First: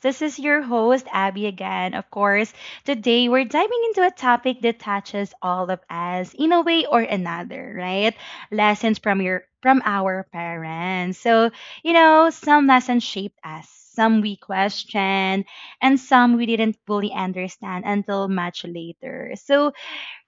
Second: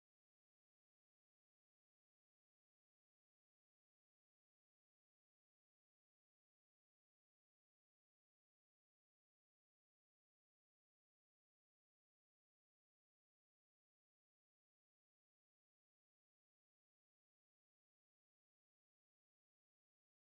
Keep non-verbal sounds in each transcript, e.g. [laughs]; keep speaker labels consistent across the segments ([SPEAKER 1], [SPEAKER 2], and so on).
[SPEAKER 1] This is your host, Abby again. Of course, today we're diving into a topic that touches all of us in a way or another, right? Lessons from your from our parents. So, you know, some lessons shaped us, some we questioned, and some we didn't fully understand until much later. So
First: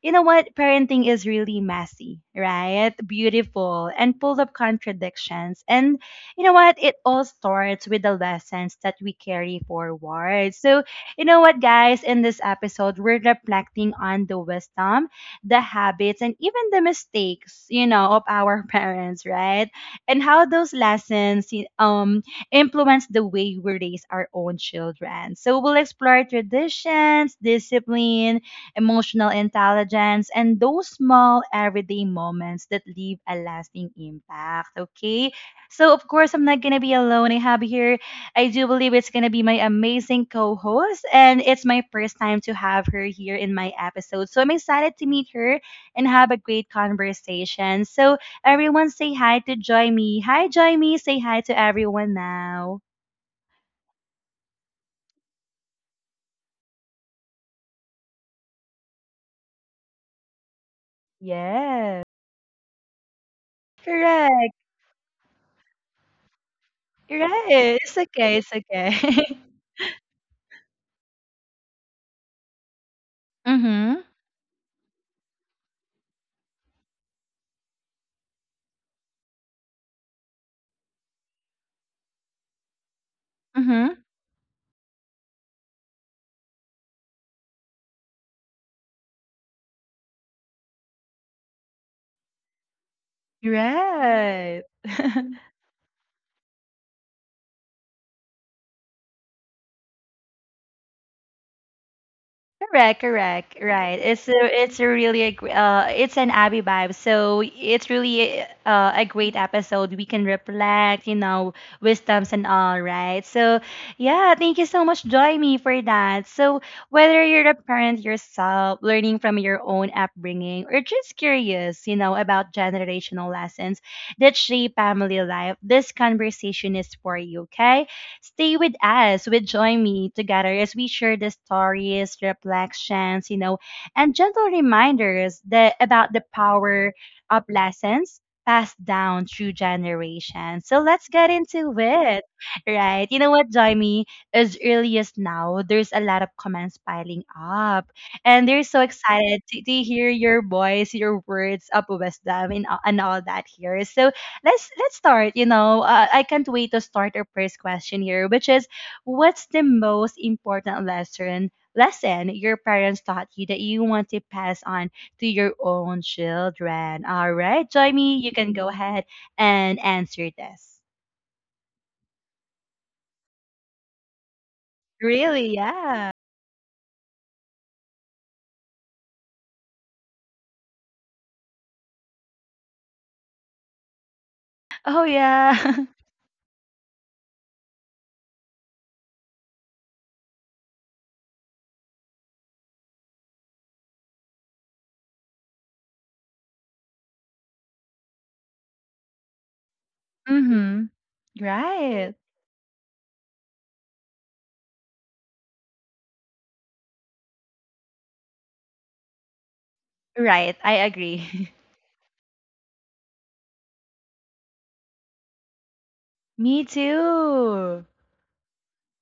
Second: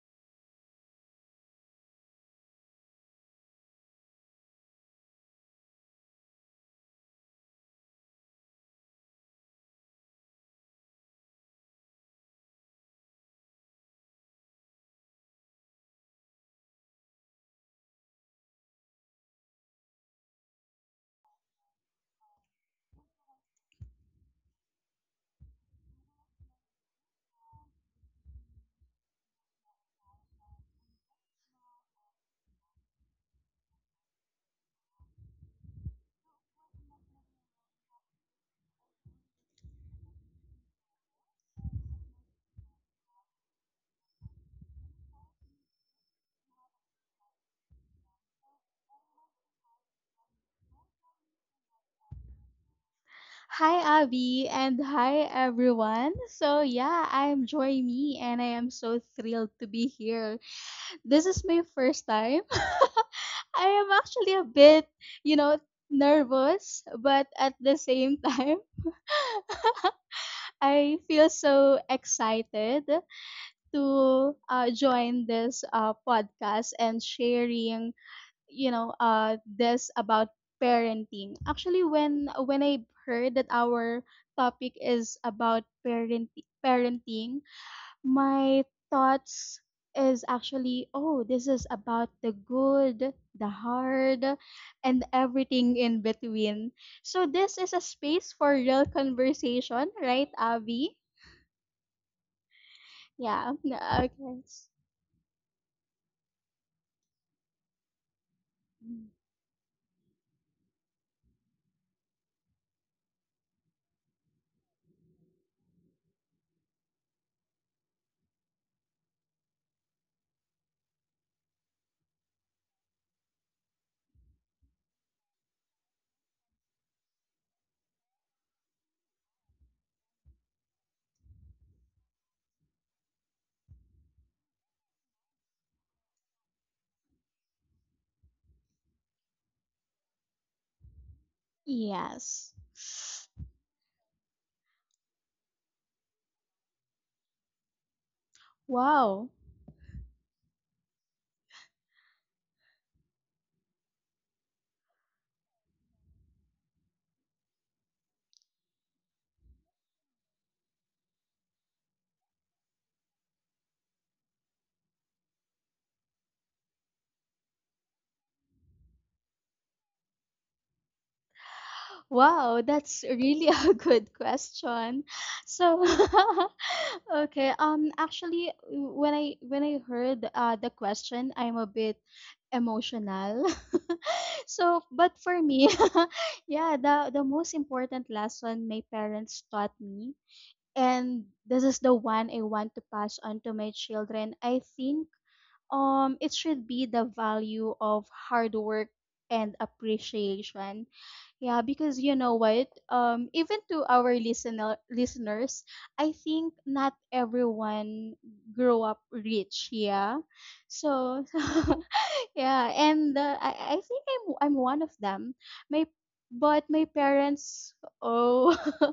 [SPEAKER 1] you know what? Parenting is really messy, right? Beautiful and full of contradictions. And you know what? It all starts with the lessons that we carry forward. So, you know what, guys? In this episode, we're reflecting on the wisdom, the habits, and even the mistakes, you know, of our [laughs] parents, right? And how those lessons influence the way we raise our own children. So, we'll explore traditions, discipline, emotional intelligence, and those small everyday moments that leave a lasting impact. Okay. So, of course, I'm not going to be alone. I have here, I do believe it's going to be my amazing co host, and it's my first time to have her here in my episode. So, I'm excited to meet her and have a great conversation. So, everyone say hi to Joy Me. Hi, Joy Me. Say hi to everyone now.
[SPEAKER 2] Hi, Abby, and hi, everyone. So, yeah, I'm Joy Me, and I am so thrilled to be here. This is my
[SPEAKER 1] Yes.
[SPEAKER 2] first time. [laughs] I am actually a
[SPEAKER 1] Correct.
[SPEAKER 2] bit, you know, nervous, but at the
[SPEAKER 1] Right. It's
[SPEAKER 2] same
[SPEAKER 1] okay. It's
[SPEAKER 2] time, [laughs]
[SPEAKER 1] okay.
[SPEAKER 2] I feel so excited
[SPEAKER 1] [laughs] Mm-hmm.
[SPEAKER 2] to join this podcast and sharing you know this about parenting actually when I heard that
[SPEAKER 1] Mhm.
[SPEAKER 2] our topic is about parenting. My thoughts is actually, oh, this is about the good, the hard,
[SPEAKER 1] Right.
[SPEAKER 2] and
[SPEAKER 1] [laughs]
[SPEAKER 2] everything in between. So this is a space for real conversation, right, Abby?
[SPEAKER 1] Correct,
[SPEAKER 2] Yeah.
[SPEAKER 1] correct,
[SPEAKER 2] [laughs]
[SPEAKER 1] right.
[SPEAKER 2] Okay.
[SPEAKER 1] It's a really a, it's an Abby vibe. So it's really a great episode. We can reflect, you know, wisdoms and all, right? So yeah, thank you so much, Joy Me, for that. So whether you're a parent yourself, learning from your own upbringing, or just curious, you know, about generational lessons that shape family life, this conversation is for you, okay? Stay with us, with Join Me together as we share the stories, reflections, you know, and gentle reminders that about the power of lessons passed down through generations. So let's get into it.
[SPEAKER 2] Yes.
[SPEAKER 1] Right. You know what, Join Me? As early as now, there's a lot of comments piling up. And they're so
[SPEAKER 2] Wow.
[SPEAKER 1] excited to hear your voice, your words of wisdom, and, all that here. So let's start. You know, I can't wait to start our first question here, which is, what's the most important lesson your parents taught you that you want to pass on to your own children? All right, Joymi, you can go ahead and answer this.
[SPEAKER 2] Wow, that's really [laughs] a good question.
[SPEAKER 1] Really?
[SPEAKER 2] So,
[SPEAKER 1] Yeah.
[SPEAKER 2] [laughs] okay, actually, when I heard the question, I'm a bit emotional. [laughs] So,
[SPEAKER 1] Oh
[SPEAKER 2] but for
[SPEAKER 1] yeah.
[SPEAKER 2] me, [laughs] yeah, the most important lesson my parents taught me, and this is the one I want to pass on to my children. I think it should be the value of hard work and
[SPEAKER 1] [laughs]
[SPEAKER 2] appreciation.
[SPEAKER 1] Mhm.
[SPEAKER 2] Yeah, because
[SPEAKER 1] Right.
[SPEAKER 2] you know what, even to our listeners, I think not everyone grew up rich. Yeah.
[SPEAKER 1] Right. I
[SPEAKER 2] So
[SPEAKER 1] agree.
[SPEAKER 2] [laughs] yeah, and I think I'm one of them. My
[SPEAKER 1] [laughs] Me
[SPEAKER 2] but my parents,
[SPEAKER 1] too.
[SPEAKER 2] oh, [laughs]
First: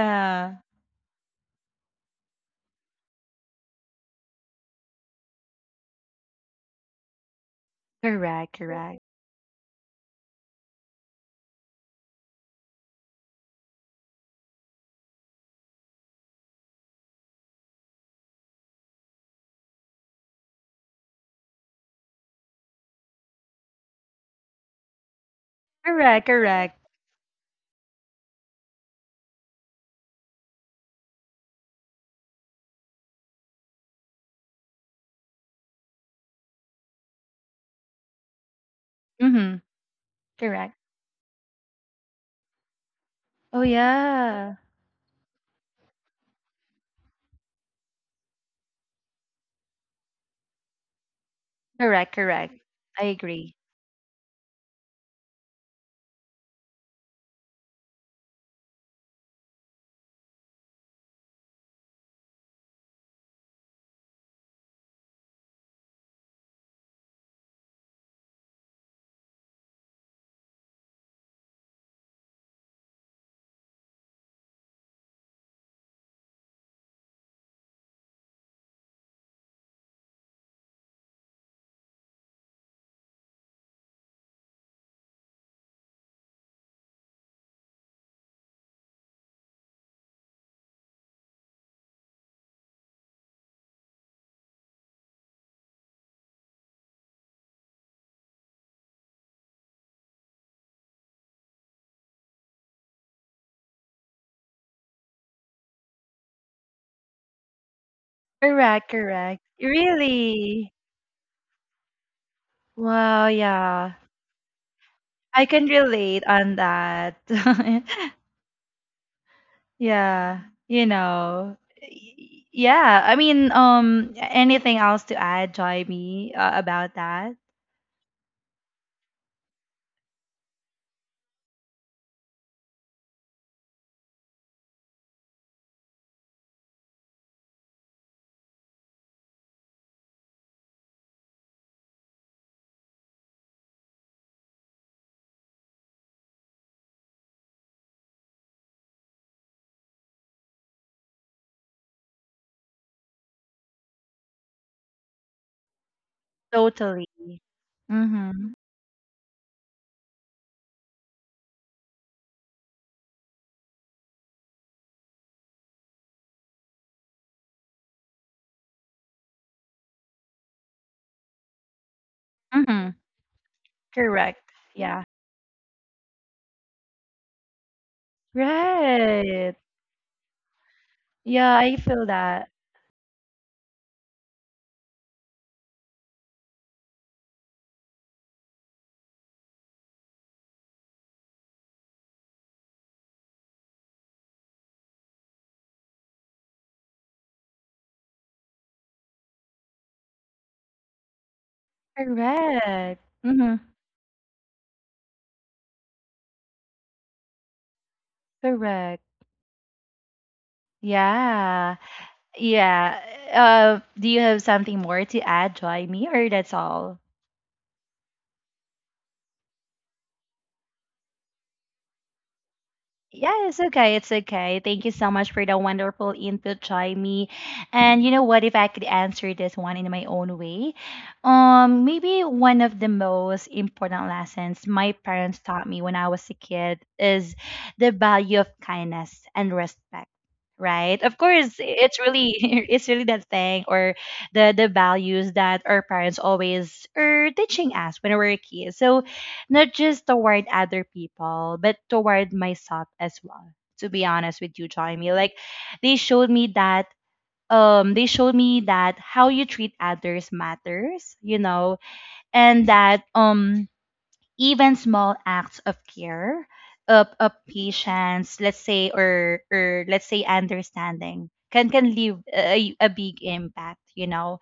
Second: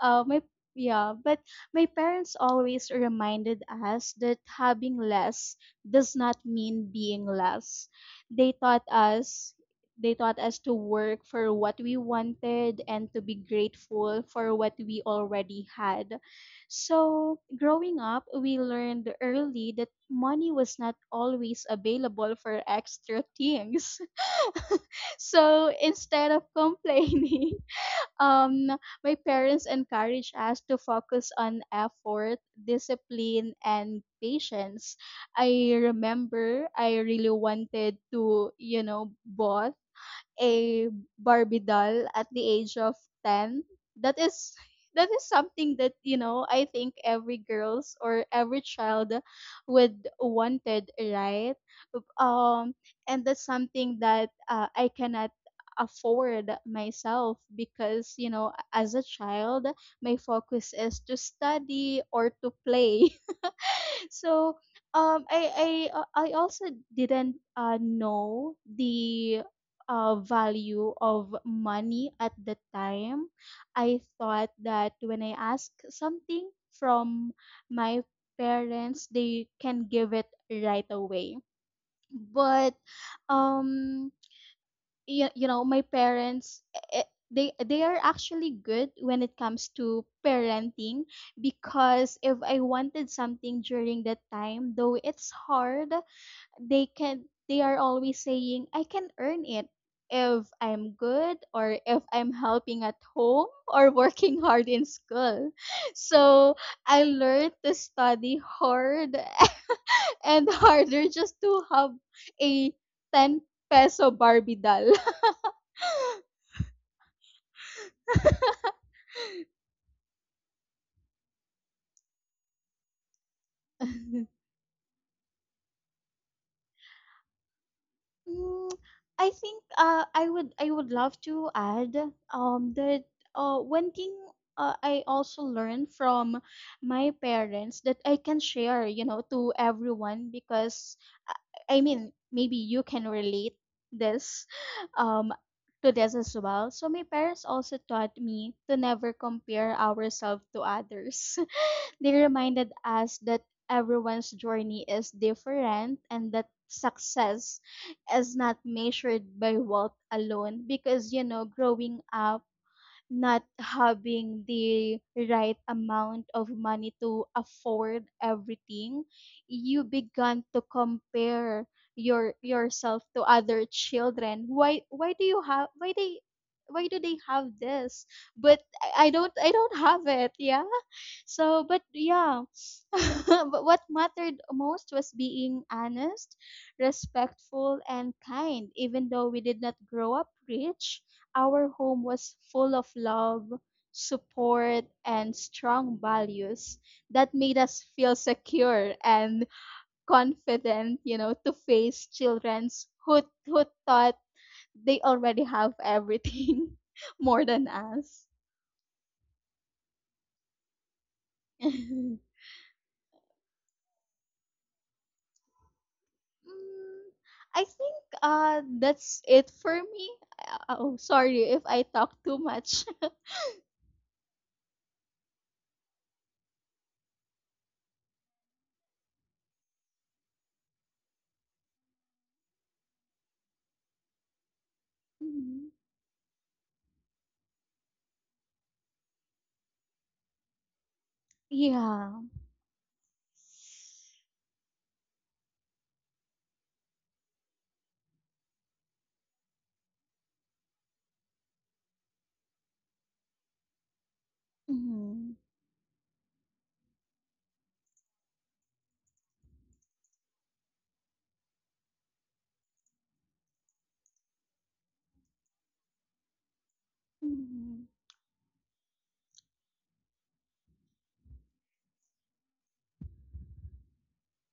[SPEAKER 2] my yeah, but my parents always reminded us that having less does not mean being less. They
[SPEAKER 1] Correct,
[SPEAKER 2] taught
[SPEAKER 1] correct.
[SPEAKER 2] us they taught us to work for what we wanted and to be grateful for what we already had. So, growing up, we learned early that money was not always available for extra things. [laughs] So, instead
[SPEAKER 1] Correct,
[SPEAKER 2] of
[SPEAKER 1] correct.
[SPEAKER 2] complaining, [laughs] um, my parents encouraged us to focus on effort, discipline, and patience. I remember I really wanted to, you know,
[SPEAKER 1] Mm-hmm.
[SPEAKER 2] bought
[SPEAKER 1] Correct.
[SPEAKER 2] a Barbie doll at the age of 10.
[SPEAKER 1] Oh,
[SPEAKER 2] That is
[SPEAKER 1] yeah.
[SPEAKER 2] that is something that, you know, I think every girls or every child would wanted, right?
[SPEAKER 1] Correct, correct.
[SPEAKER 2] Um
[SPEAKER 1] I
[SPEAKER 2] and that's
[SPEAKER 1] agree.
[SPEAKER 2] something that I cannot afford myself because, you know, as a child, my focus is to study or to play. So I also didn't know the value of money at the time. I thought that when I ask something from my parents, they can give it right away. But um you know, my parents, they are actually good when it comes to parenting, because if I wanted something during that time, though it's hard, they can they are always saying I can earn it if I'm good or if I'm helping at home [laughs] or working hard in school. [laughs] So I learned to study
[SPEAKER 1] Correct,
[SPEAKER 2] hard
[SPEAKER 1] correct.
[SPEAKER 2] [laughs] and
[SPEAKER 1] Really?
[SPEAKER 2] harder just to have a
[SPEAKER 1] Wow,
[SPEAKER 2] 10
[SPEAKER 1] yeah.
[SPEAKER 2] peso barbie doll. [laughs]
[SPEAKER 1] I can relate on that. [laughs] Yeah, you know. Yeah, I mean,
[SPEAKER 2] [laughs]
[SPEAKER 1] anything else to add, Joy Me, about that?
[SPEAKER 2] Mm, I think I would love to add that one thing I also learned from my parents that I can share, you know, to everyone. Because I mean, maybe you can relate this [laughs] um to this as well. So my parents also taught me to never compare ourselves to others. [laughs] They reminded us that everyone's journey is different and that
[SPEAKER 1] Totally.
[SPEAKER 2] success is
[SPEAKER 1] Mm-hmm.
[SPEAKER 2] not measured by wealth alone. Because you know, growing up, not having the right amount of money to afford everything, you began to compare
[SPEAKER 1] Mm-hmm.
[SPEAKER 2] yourself to other children.
[SPEAKER 1] Correct.
[SPEAKER 2] Why
[SPEAKER 1] Yeah.
[SPEAKER 2] do you have, why they, why do they have this, but I
[SPEAKER 1] Right.
[SPEAKER 2] don't have it. Yeah. So
[SPEAKER 1] Yeah,
[SPEAKER 2] but
[SPEAKER 1] I feel
[SPEAKER 2] yeah.
[SPEAKER 1] that.
[SPEAKER 2] [laughs] But what mattered most was being honest, respectful, and kind. Even though we did not grow up rich, our home was full of love, support, and strong values that made us feel secure and confident, you know, to face children's
[SPEAKER 1] Correct. Mm-hmm.
[SPEAKER 2] who thought they already have everything [laughs] more than us.
[SPEAKER 1] Correct. Yeah.
[SPEAKER 2] [laughs]
[SPEAKER 1] Yeah. Do you have something more to add, Joy Me, or that's
[SPEAKER 2] Mm,
[SPEAKER 1] all?
[SPEAKER 2] I think that's it for me. Oh, sorry if I talk too much. [laughs]
[SPEAKER 1] Yeah, it's okay. It's okay. Thank you so much for the wonderful input, Jaime. And you know what? If I could answer this one in my own way, maybe one of the most important lessons my parents
[SPEAKER 2] Mhm.
[SPEAKER 1] taught me when I was a kid is the value of kindness and respect. Right? Of course, it's
[SPEAKER 2] Yeah.
[SPEAKER 1] really [laughs] it's really that thing or the values that our parents always are teaching us when we were kids. So not just toward other people, but toward myself as well. To be honest with you, Jaime,
[SPEAKER 2] Mhm.
[SPEAKER 1] like they showed me that they showed me that how you treat others matters, you know, and that even small acts of care, of
[SPEAKER 2] Mhm.
[SPEAKER 1] patience, let's say, or let's say understanding can leave a big impact, you know.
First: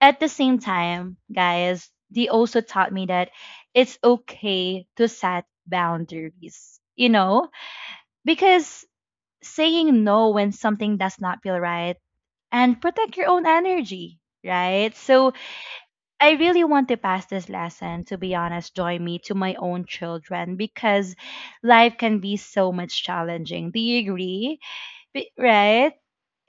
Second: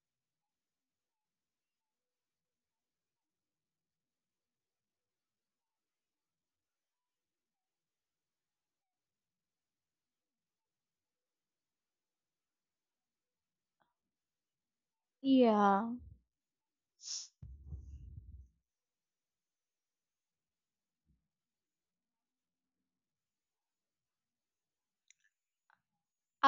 [SPEAKER 1] At the same time, guys, they also taught me that it's okay to set boundaries, you know? Because saying no when something does not feel right and protect your own energy, right? So
[SPEAKER 2] Yeah.
[SPEAKER 1] I really want to pass this lesson, to be honest, joy me, to my own children because life can be so much challenging. Do you agree? Right?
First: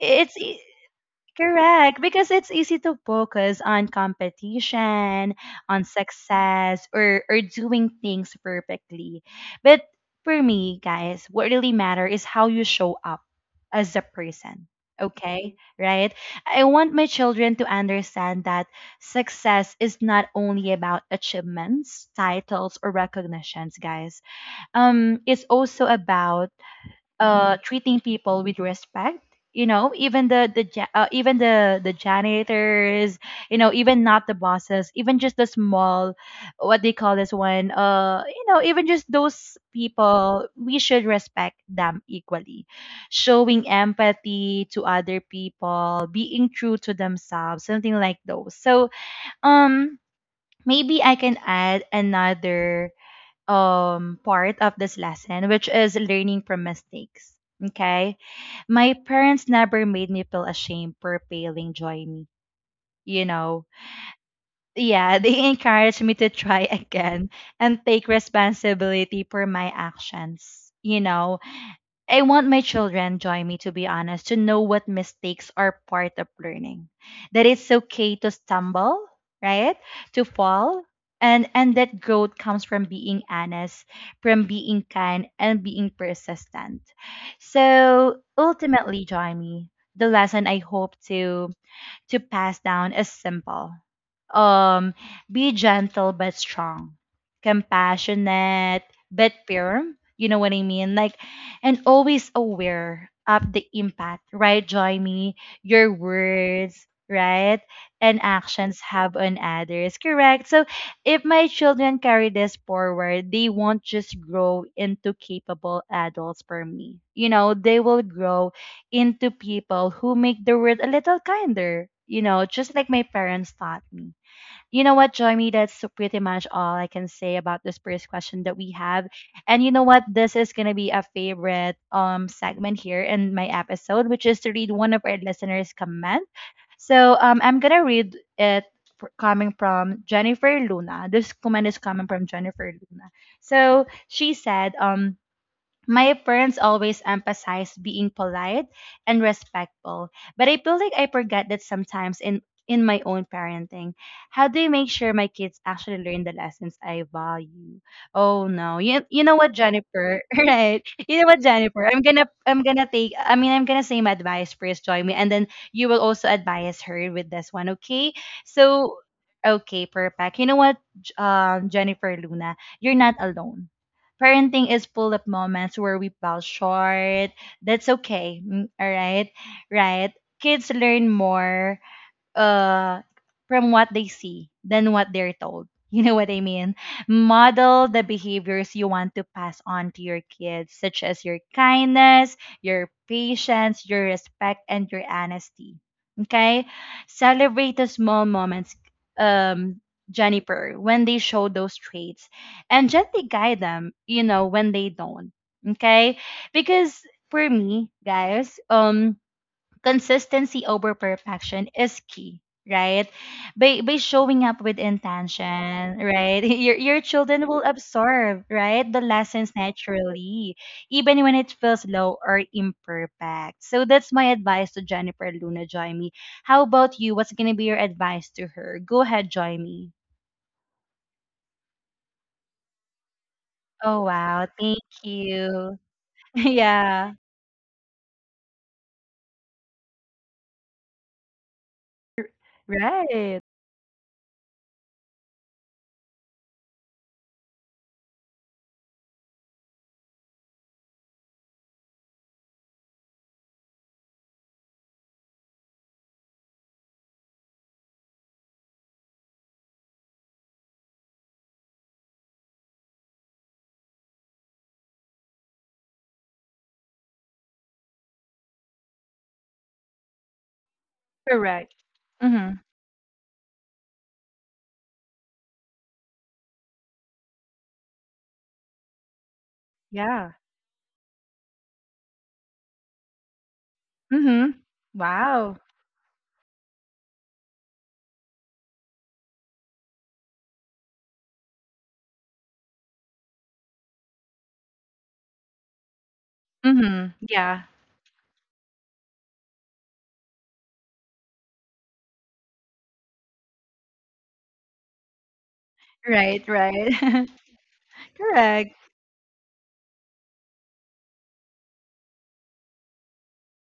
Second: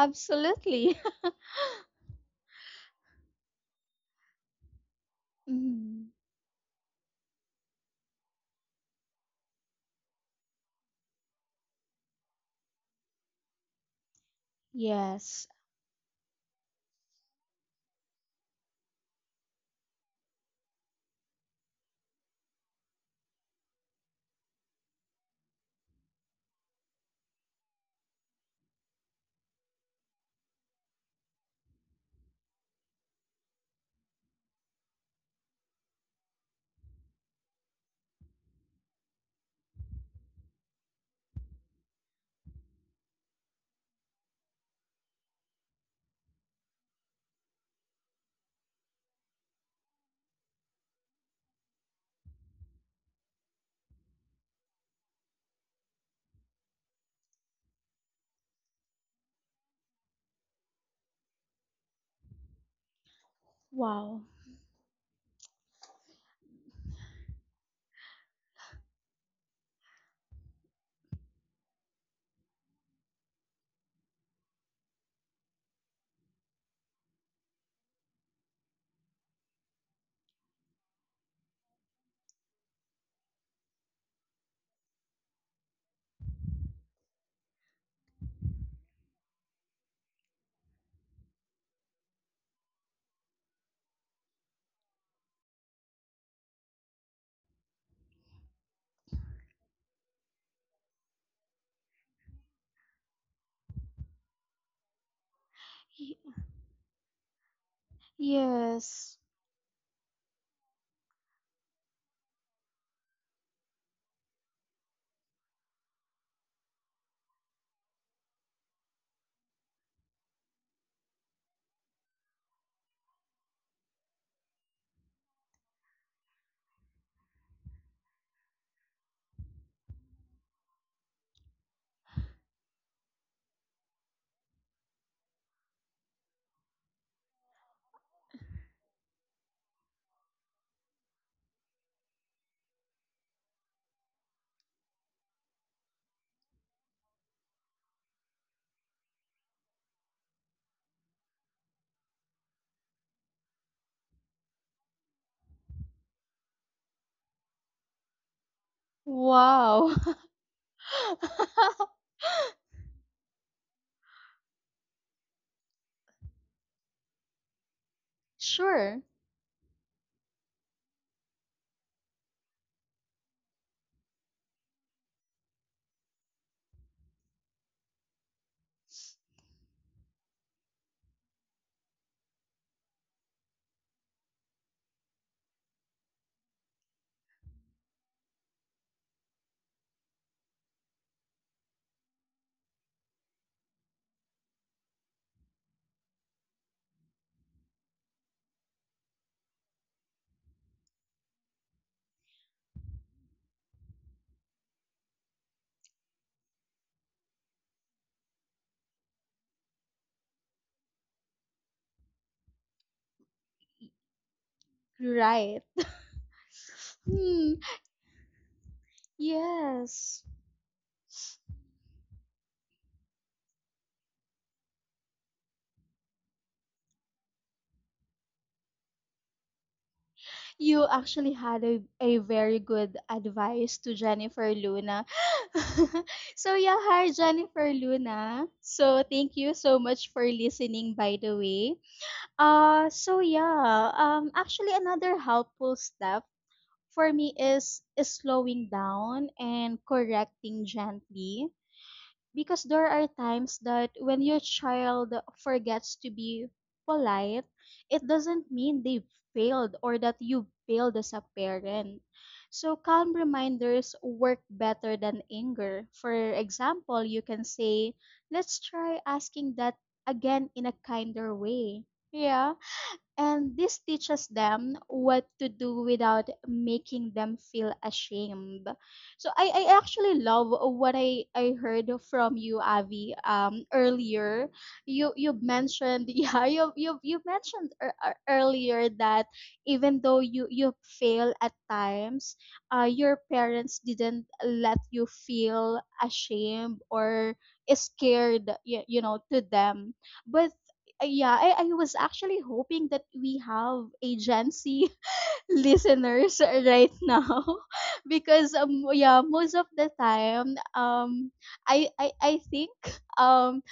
[SPEAKER 1] It's e,
[SPEAKER 2] [laughs]
[SPEAKER 1] Correct, because it's easy to focus on competition, on
[SPEAKER 2] Mm,
[SPEAKER 1] success, or doing things perfectly. But for me, guys, what really matter is how you show up as a person.
[SPEAKER 2] yes.
[SPEAKER 1] Okay, right? I want my children to understand that success is not only about achievements, titles, or recognitions, guys. It's also about treating people with respect, you know, even the even the janitors, you know, even not the bosses, even just the small, what they call this one, you know, even just those people we should respect them equally, showing empathy to other people, being true to themselves, something like those. So um maybe I can add another part of this lesson, which is learning from mistakes. Okay. My parents never made me feel ashamed for failing, Join me. You know,
[SPEAKER 2] Wow.
[SPEAKER 1] yeah, they [laughs] encouraged me to try again and take responsibility for my actions. You know, I want my children, join me, to be honest, to know what mistakes are part of learning. That it's okay to stumble, right? To fall. And that growth comes from being honest, from being kind and being persistent. So ultimately, Johnny, the lesson I hope to pass down is simple. Um, be gentle but strong, compassionate but firm. You know what I mean? Like, and always aware of the impact, right, Joyme? Your
[SPEAKER 2] Y-
[SPEAKER 1] words, right, and actions have
[SPEAKER 2] yes.
[SPEAKER 1] on others, correct? So, if my children carry this forward, they won't just grow into capable adults for me. You know, they will grow into people who make the world a little kinder, you know, just like my parents taught me. You know what, Joyme, that's pretty much all I can say about this first question that we have. And you know what, this is gonna be a favorite segment here in my episode, which is to read one of our listeners' comment. So I'm gonna read it coming from Jennifer Luna. This comment is coming from Jennifer Luna. So she said, my parents always emphasize being polite and respectful, but I feel like I forget that sometimes in my own parenting. How do you make sure my kids actually learn the lessons I value? Oh no. You know what,
[SPEAKER 2] Wow.
[SPEAKER 1] Jennifer? [laughs] Right. You know what, Jennifer?
[SPEAKER 2] [laughs]
[SPEAKER 1] I'm gonna take I mean I'm gonna say my advice first, join me, and then you will also advise her with this one, okay? So
[SPEAKER 2] Sure.
[SPEAKER 1] okay, perfect. You know what, Jennifer Luna, you're not alone. Parenting is full of moments where we fall short. That's okay. All right. Right. Kids learn more uh from what they see than what they're told. [laughs] You know what I mean? Model the behaviors you want to pass on to your kids, such as your kindness, your patience, your respect, and your honesty. Okay? Celebrate the small moments, um, Jennifer, when they show those traits and gently guide them, you know, when they don't. Okay? Because for me, guys, consistency over perfection is key, right? By showing up with
[SPEAKER 2] Right.
[SPEAKER 1] intention, right, [laughs] your children
[SPEAKER 2] Hmm.
[SPEAKER 1] will absorb, right, the lessons
[SPEAKER 2] Yes.
[SPEAKER 1] naturally, even when it feels low or imperfect. So that's my advice to Jennifer Luna, Joyme. How about you, what's gonna be your advice to her? Go ahead, Joyme.
[SPEAKER 2] You actually had a very good advice to
[SPEAKER 1] Oh wow,
[SPEAKER 2] Jennifer
[SPEAKER 1] thank
[SPEAKER 2] Luna. [laughs]
[SPEAKER 1] you. [laughs]
[SPEAKER 2] So yeah,
[SPEAKER 1] Yeah.
[SPEAKER 2] hi Jennifer Luna. So thank you so much for listening, by the way. Uh, so
[SPEAKER 1] Right.
[SPEAKER 2] yeah, actually another helpful step for me is slowing down and correcting gently, because there are times that when your child forgets to be polite, it doesn't mean they failed or that you failed as a parent. So calm reminders work better than anger. For example, you can say, let's try asking that again in a kinder
[SPEAKER 1] Correct.
[SPEAKER 2] way.
[SPEAKER 1] Mm-hmm.
[SPEAKER 2] Yeah. And this teaches them what to do without making them feel ashamed. So I actually
[SPEAKER 1] Yeah.
[SPEAKER 2] love what I heard from you, Avi, earlier.
[SPEAKER 1] Mm-hmm.
[SPEAKER 2] You
[SPEAKER 1] Wow.
[SPEAKER 2] mentioned [laughs] yeah, you mentioned earlier that even though you fail at times, your parents didn't let you feel ashamed
[SPEAKER 1] Mm-hmm.
[SPEAKER 2] or
[SPEAKER 1] Yeah.
[SPEAKER 2] scared you know, to them. But yeah, I was actually hoping that we have agency [laughs] listeners
[SPEAKER 1] Right,
[SPEAKER 2] right
[SPEAKER 1] right.
[SPEAKER 2] now [laughs]
[SPEAKER 1] [laughs]
[SPEAKER 2] because
[SPEAKER 1] Correct.
[SPEAKER 2] yeah, most of the time, I think um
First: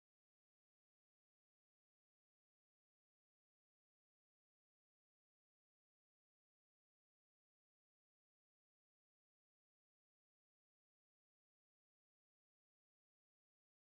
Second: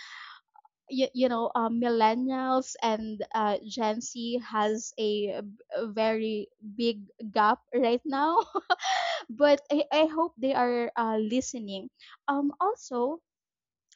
[SPEAKER 2] you know, millennials and Gen Z has a, a very big gap right now, [laughs] but I hope they are listening. Also,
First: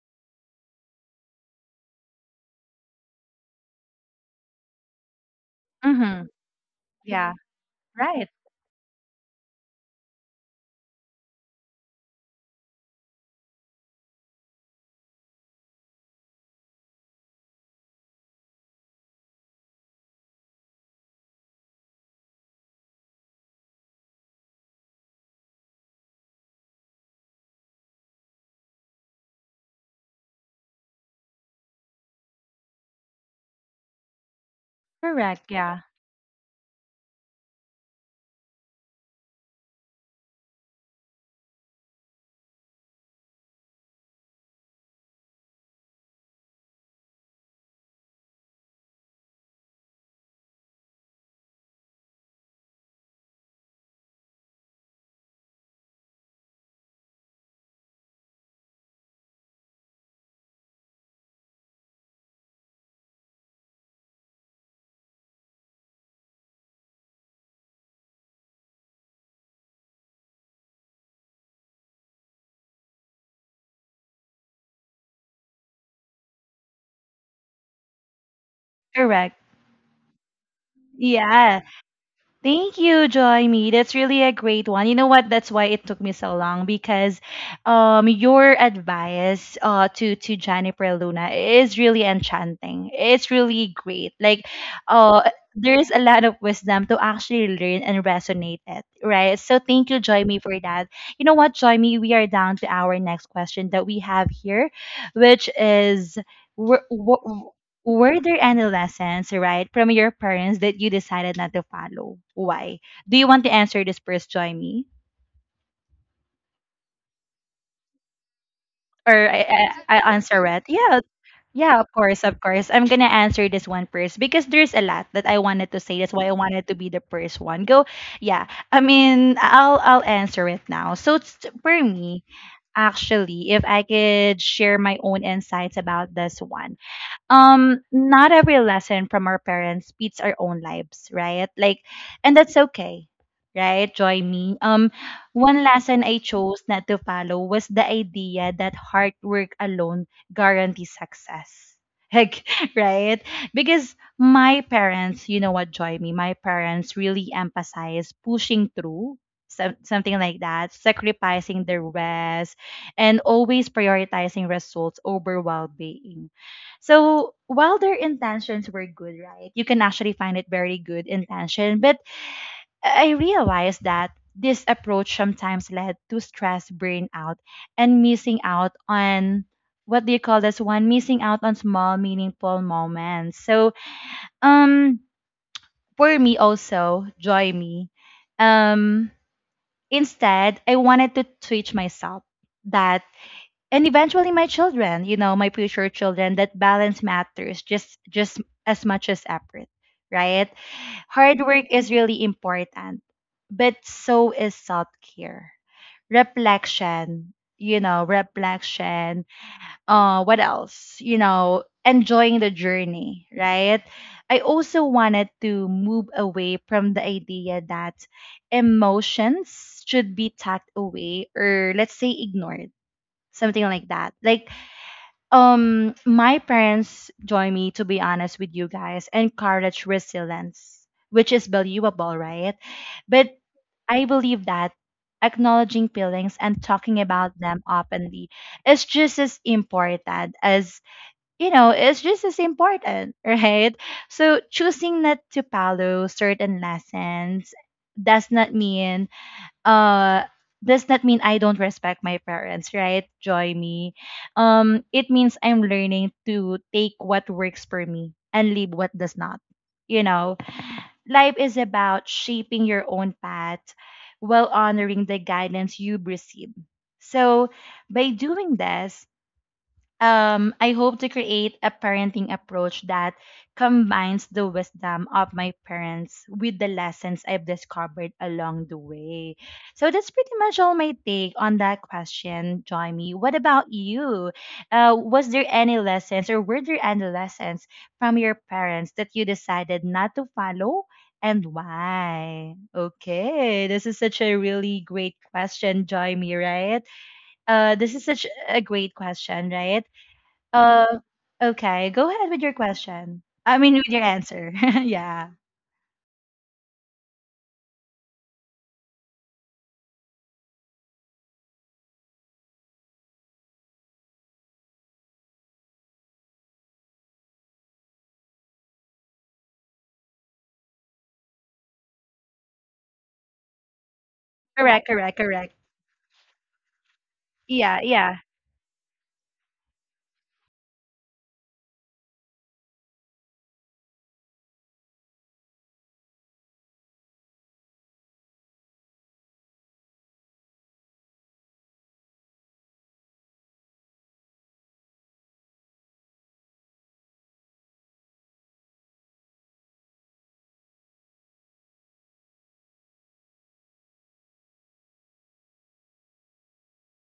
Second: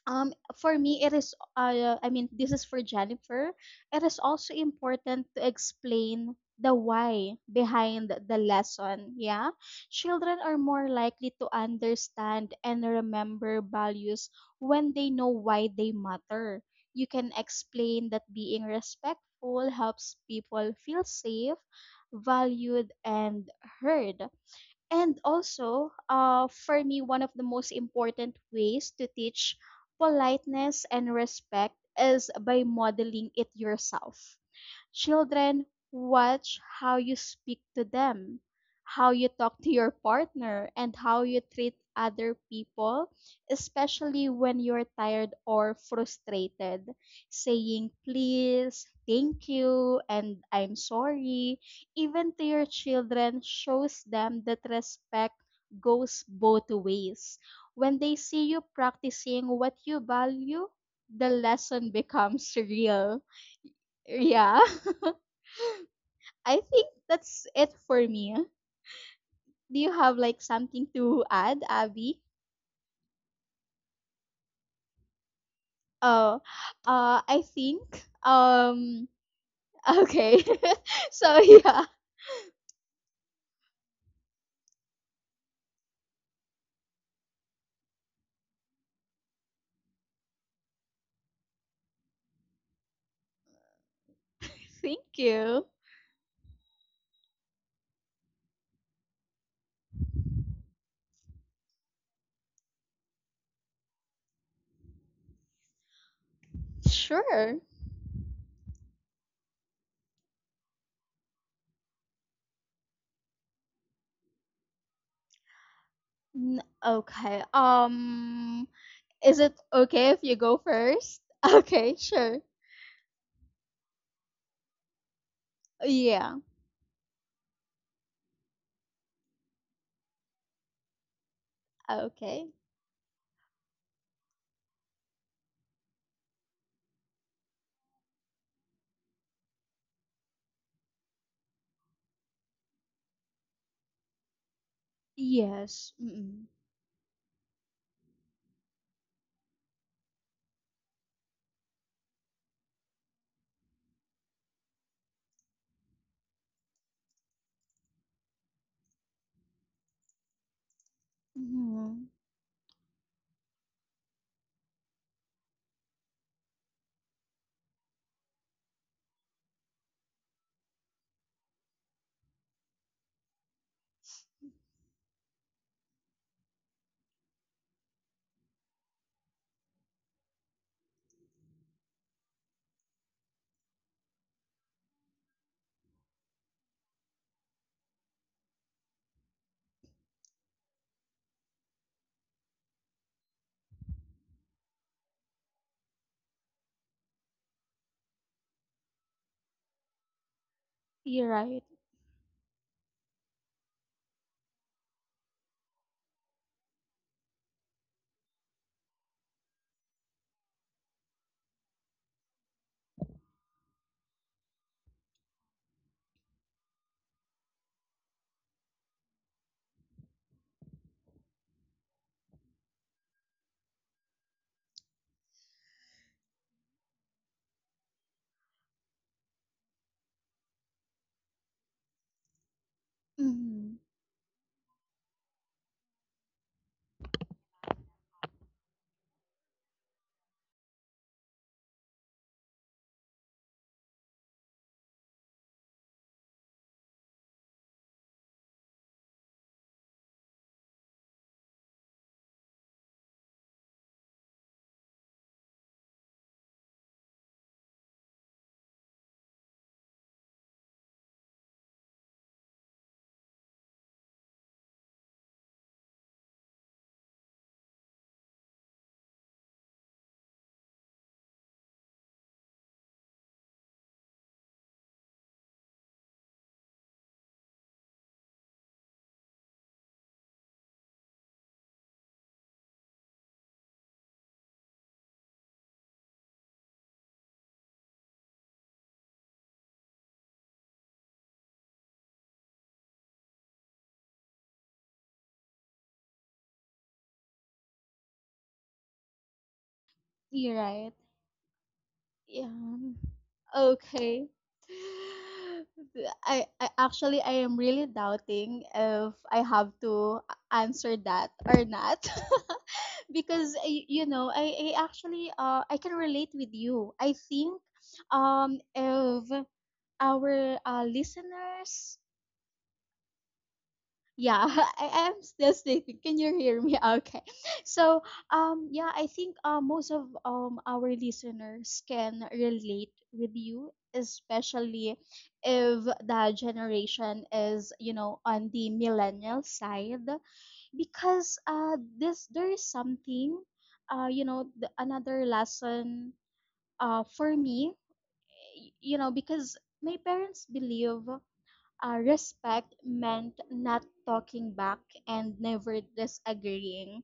[SPEAKER 2] um for me, it is I mean, this is for Jennifer, it is also important to
[SPEAKER 1] Mm-hmm.
[SPEAKER 2] explain the
[SPEAKER 1] Yeah.
[SPEAKER 2] why behind
[SPEAKER 1] Right.
[SPEAKER 2] the lesson. Yeah. Children are more likely to understand and remember values when they know why they matter. You can explain that being respectful helps people feel safe, valued, and heard. And also, for me, one of the most important ways to teach politeness and respect is by modeling it yourself.
[SPEAKER 1] Correct.
[SPEAKER 2] Children
[SPEAKER 1] Yeah.
[SPEAKER 2] watch how you speak to them, how you talk to your partner, and how you treat other people, especially when you're tired or frustrated. Saying please, thank you, and I'm sorry, even to your children, shows them that respect goes both ways. When they see you practicing what you value, the lesson [laughs] becomes real. Yeah. [laughs] I think that's it for me. Do you have like something to add, Abby? Oh, I think um
[SPEAKER 1] Correct.
[SPEAKER 2] okay. [laughs] So
[SPEAKER 1] Yes.
[SPEAKER 2] yeah,
[SPEAKER 1] Thank you, Joy Me. That's really a great one. You know what? That's why it took me so long because your advice to Jennifer Luna is really enchanting. It's really great. Like
[SPEAKER 2] thank
[SPEAKER 1] uh
[SPEAKER 2] you.
[SPEAKER 1] there's a lot of wisdom to actually learn and resonate it, right? So thank you, Joy Me, for that. You know what, Joy Me? We are down to our next question that we have here, which is wh-
[SPEAKER 2] Sure.
[SPEAKER 1] were there any lessons, right, from your parents that you decided not to follow? Why? Do you want to answer this first, Joy Me?
[SPEAKER 2] Okay.
[SPEAKER 1] Or
[SPEAKER 2] Is it okay
[SPEAKER 1] I
[SPEAKER 2] if you
[SPEAKER 1] answer
[SPEAKER 2] go
[SPEAKER 1] it? Yeah,
[SPEAKER 2] first? [laughs]
[SPEAKER 1] yeah, of
[SPEAKER 2] Okay,
[SPEAKER 1] course,
[SPEAKER 2] sure.
[SPEAKER 1] of course. I'm gonna answer this one first because there's a lot that I wanted to say. That's why
[SPEAKER 2] Yeah.
[SPEAKER 1] I wanted to be the first one. Go, yeah. I mean, I'll answer it now. So it's, for me,
[SPEAKER 2] Okay.
[SPEAKER 1] actually, if I could share my own insights about this one, not every lesson from our parents beats our own lives, right? Like, and that's okay, right, join me One
[SPEAKER 2] Yes.
[SPEAKER 1] lesson I
[SPEAKER 2] Mm-mm.
[SPEAKER 1] chose not to follow was the idea that hard work alone guarantees success, [laughs] like, right? Because my parents, you know what, Joy Me, my parents really emphasize pushing through, something like that, sacrificing their
[SPEAKER 2] Mm-hmm.
[SPEAKER 1] rest and always prioritizing results over well-being. So while their intentions were good, right? You can actually find it very good intention. But I realized that this approach sometimes led to stress, burnout, and missing out on, what do you call this one? Missing out on small, meaningful moments. So um for me also, Joy Me. Um Instead, I wanted to teach myself that, and eventually my children, you know, my future children, that balance matters just as much as effort, right?
[SPEAKER 2] You're
[SPEAKER 1] Hard
[SPEAKER 2] right.
[SPEAKER 1] work is really important, but so is self care, reflection, you know, reflection, what else, you know, enjoying the journey, right? I also wanted to move away from the idea that emotions should be tucked away or, let's say, ignored, something like that, like, my parents, join me, to be honest with you guys, encourage resilience, which is believable, right? But
[SPEAKER 2] Mm-hmm.
[SPEAKER 1] I believe that acknowledging feelings and talking about them openly is just as important as, you know, it's just as important, [laughs] right? So choosing not to follow certain lessons does not mean, uh does not mean I don't respect my parents, right? Joy Me. It means I'm learning to take what works for me and leave what does not. You know, life is about shaping your own path while honoring the guidance you've received. So, by doing this, I hope to create a parenting approach that combines the wisdom of my parents with the lessons I've discovered along the way. So that's pretty much all my take on that question, Joymi. What about you? Was there any lessons, or were there any lessons from your parents that you decided not to follow? And why? Okay, this is such a really great question, Joymi, right? This is such a great question, right?
[SPEAKER 2] You're right.
[SPEAKER 1] Uh, okay. Go ahead with your
[SPEAKER 2] Yeah.
[SPEAKER 1] question. I mean, with your
[SPEAKER 2] Okay.
[SPEAKER 1] answer. [laughs] Yeah.
[SPEAKER 2] I actually I am really doubting if I have to answer that or not. [laughs] Because I, you know, I actually I can relate with you. I think if our listeners, yeah, [laughs]
[SPEAKER 1] Correct.
[SPEAKER 2] I
[SPEAKER 1] Correct.
[SPEAKER 2] am still
[SPEAKER 1] Correct.
[SPEAKER 2] sleeping, can you hear me? [laughs] Okay.
[SPEAKER 1] Yeah.
[SPEAKER 2] So
[SPEAKER 1] Yeah.
[SPEAKER 2] yeah, I think most of our listeners can relate with you, especially if the generation is, you know, on the millennial side. Because this there is something, you know, another lesson for me. You know, because my parents believe respect meant not talking back and never disagreeing.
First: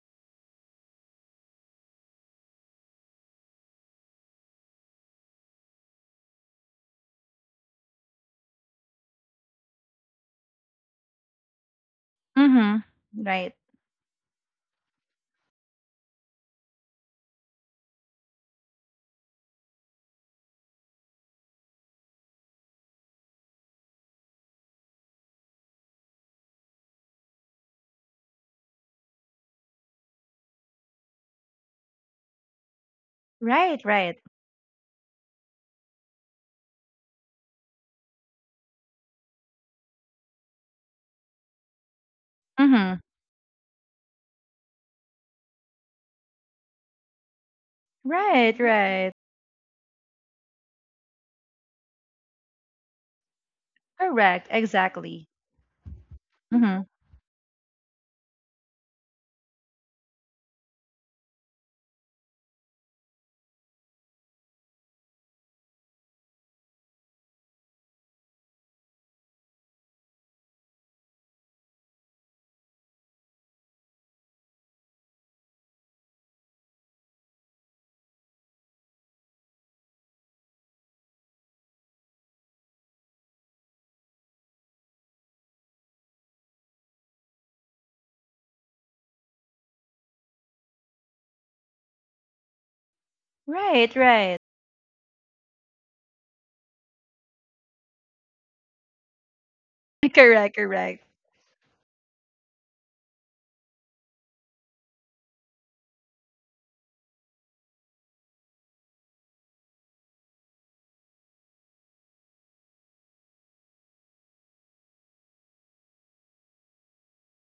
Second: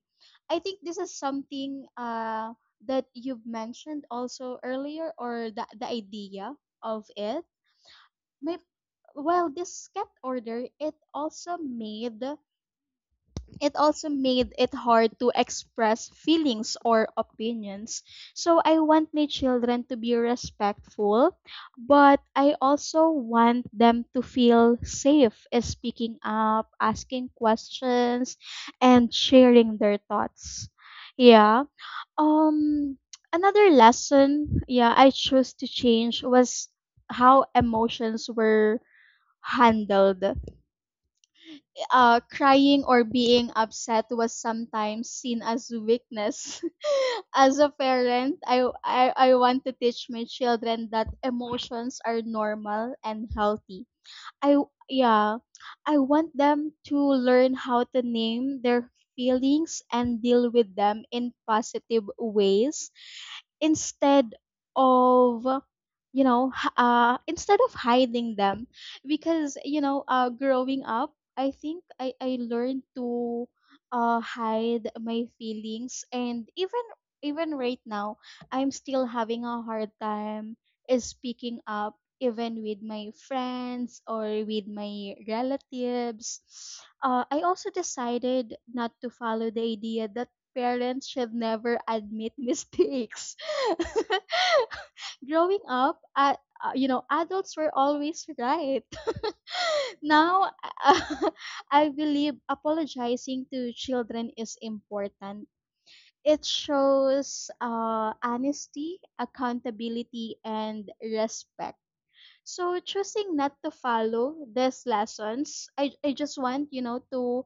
[SPEAKER 2] I think this is something that you've mentioned also earlier, or the idea of it. May, well, this cat order, it also made
[SPEAKER 1] Mhm. Right.
[SPEAKER 2] it also made it hard to express feelings or opinions. So I want my children to be respectful, but I also want them to feel safe in speaking up, asking questions, and sharing their thoughts. Yeah. Um Another
[SPEAKER 1] Right. Right.
[SPEAKER 2] lesson, yeah, I chose to change was how emotions were handled. Uh, crying
[SPEAKER 1] Mhm.
[SPEAKER 2] or being upset was sometimes seen as weakness. [laughs] As a parent,
[SPEAKER 1] Right. Right.
[SPEAKER 2] I want to teach my children that emotions are normal and healthy.
[SPEAKER 1] Correct.
[SPEAKER 2] I
[SPEAKER 1] Exactly.
[SPEAKER 2] Yeah, I want them
[SPEAKER 1] Mhm.
[SPEAKER 2] to learn how to name their feelings and deal with them in positive ways instead of, instead of hiding them. Because you know, growing up, I learned to hide my feelings, and even even right now I'm still having a hard time is speaking up even with my friends or with my relatives. Uh, I also decided not to follow the idea that parents should never admit mistakes. [laughs]
[SPEAKER 1] Right. Right.
[SPEAKER 2] Growing up, you know, adults were always right. [laughs]
[SPEAKER 1] [laughs]
[SPEAKER 2] Now,
[SPEAKER 1] Correct. Correct.
[SPEAKER 2] uh, [laughs] I believe apologizing to children is important. It shows honesty, accountability, and respect. So choosing not to follow these lessons, I just want, you know, to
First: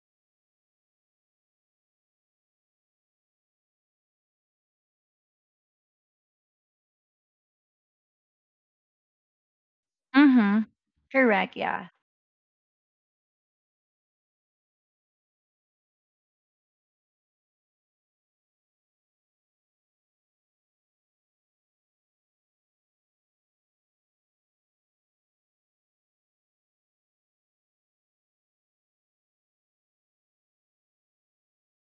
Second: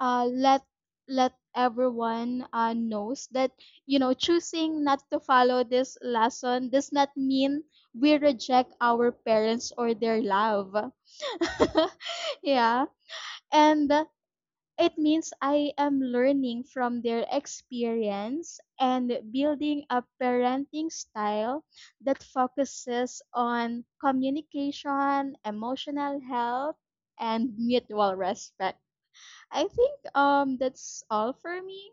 [SPEAKER 2] let everyone knows that, you know, choosing not to follow this lesson does not mean we reject our parents or their
[SPEAKER 1] Mhm.
[SPEAKER 2] love.
[SPEAKER 1] Correct.
[SPEAKER 2] [laughs]
[SPEAKER 1] Yeah.
[SPEAKER 2] Yeah, and it means I am learning from their experience and building a parenting style that focuses on communication, emotional health, and mutual respect. I think that's all for me.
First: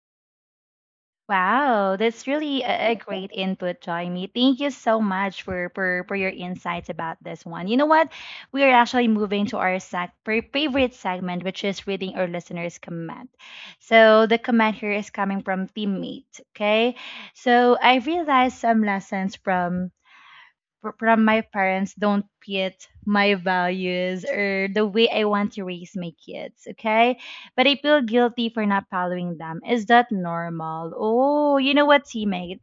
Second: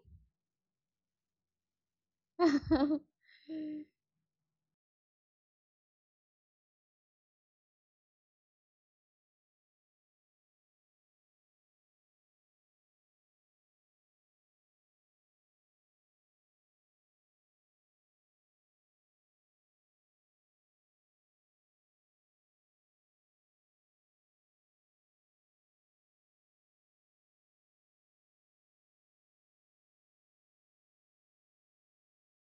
[SPEAKER 1] Wow, that's really a
[SPEAKER 2] [laughs]
[SPEAKER 1] great input, Jaime. Thank you so much for, for your insights about this one. You know what? We are actually moving to our favorite segment, which is reading our listeners' comment. So the comment here is coming from teammate. Okay, so I realized some lessons from from my parents don't fit my values or the way I want to raise my kids, okay? But I feel guilty for not following them. Is that normal? Oh, you know what, teammate?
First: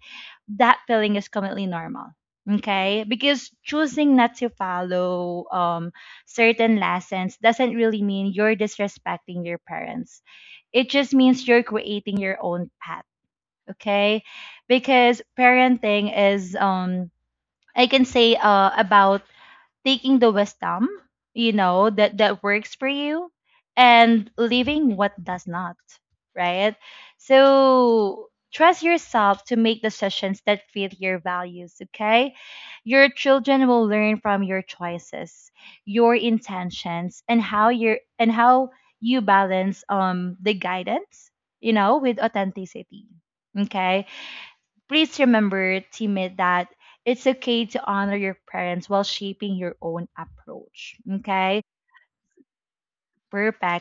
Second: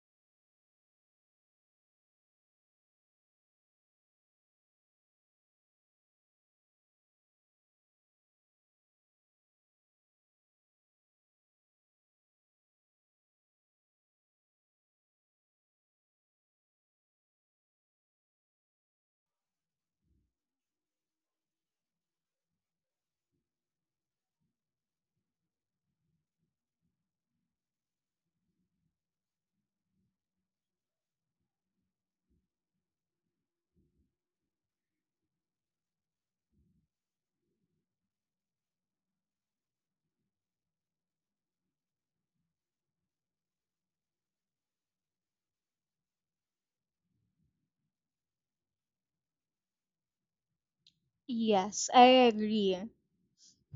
[SPEAKER 1] That feeling is completely normal. Okay, because choosing not to follow certain lessons doesn't really mean you're disrespecting your parents. It just means you're creating your own path. Okay, because parenting is I can say about taking the wisdom, you know, that that works for you, and leaving what does not, right? So trust yourself to make decisions that fit your values. Okay, your children will learn from your choices, your intentions, and how you balance the guidance, you know, with authenticity. Okay. Please remember, teammate, that it's okay to honor your parents while shaping your own approach. Okay?
[SPEAKER 2] Yes, I agree.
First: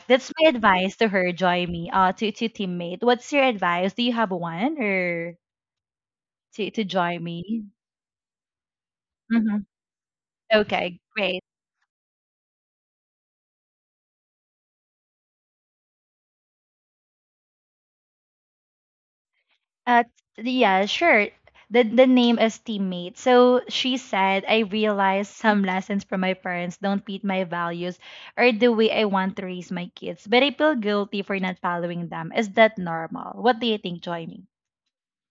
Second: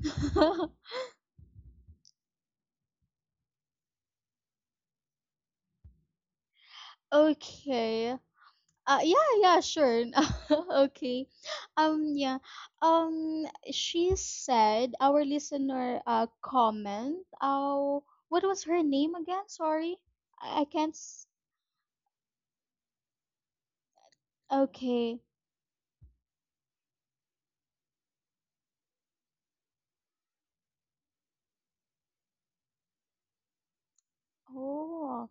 [SPEAKER 2] [laughs]
[SPEAKER 1] That's my advice to her, Joy Me. To teammate. What's your advice? Do you have one, or to Joy Me?
[SPEAKER 2] Okay. Yeah, yeah,
[SPEAKER 1] hmm
[SPEAKER 2] sure. [laughs]
[SPEAKER 1] Okay,
[SPEAKER 2] Okay.
[SPEAKER 1] great.
[SPEAKER 2] Yeah. Um, she said our listener, uh, comment. Oh, what was her name again? Sorry,
[SPEAKER 1] Uh,
[SPEAKER 2] I
[SPEAKER 1] yeah,
[SPEAKER 2] can't. S-
[SPEAKER 1] sure. The name is teammate. So she said, I
[SPEAKER 2] okay.
[SPEAKER 1] realized some lessons from my parents don't fit my values or the way I want to raise my kids, but I feel guilty for not following them. Is that normal? What do you think, Joining?
[SPEAKER 2] Oh.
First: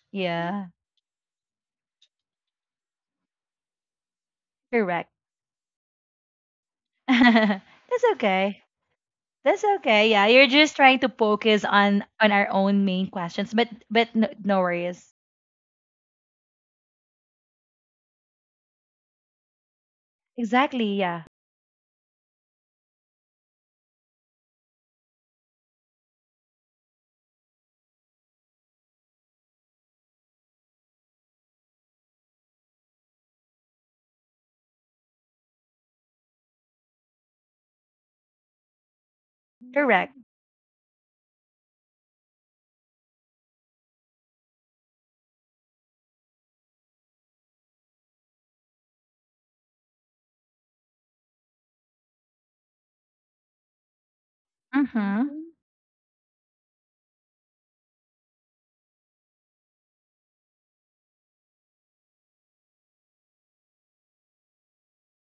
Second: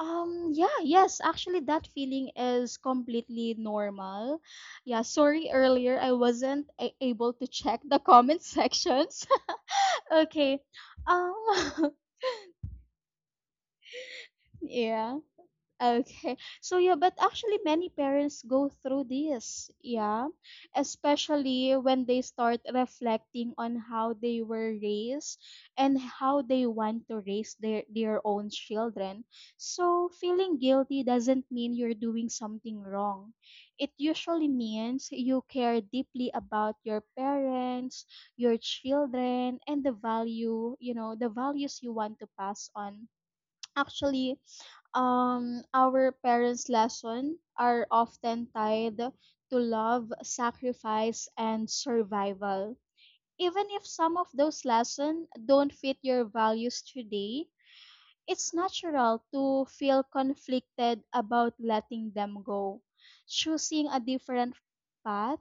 [SPEAKER 1] Yeah,
[SPEAKER 2] Yeah. Yes, actually, that feeling is completely normal. Yeah.
[SPEAKER 1] correct.
[SPEAKER 2] Sorry. Earlier, I wasn't
[SPEAKER 1] [laughs]
[SPEAKER 2] able to check the
[SPEAKER 1] That's
[SPEAKER 2] comment
[SPEAKER 1] okay.
[SPEAKER 2] sections.
[SPEAKER 1] That's okay.
[SPEAKER 2] [laughs]
[SPEAKER 1] Yeah, you're
[SPEAKER 2] Okay.
[SPEAKER 1] just trying to focus
[SPEAKER 2] Um.
[SPEAKER 1] on our own main questions, but no, no
[SPEAKER 2] [laughs]
[SPEAKER 1] worries.
[SPEAKER 2] Yeah. Okay. So yeah, but actually many parents go through this, yeah.
[SPEAKER 1] Exactly. Yeah,
[SPEAKER 2] Especially when they start reflecting on how they were raised and how they want to raise their own children. So feeling guilty doesn't mean you're doing something wrong. It usually means you care deeply about your parents, your children, and the
[SPEAKER 1] correct.
[SPEAKER 2] value, you know, the values you want to pass on. Actually, our parents' lessons are often tied to love, sacrifice, and survival. Even if some of those lessons
[SPEAKER 1] Mm-hmm.
[SPEAKER 2] don't fit your values today, it's natural to feel conflicted about letting them go. Choosing a different path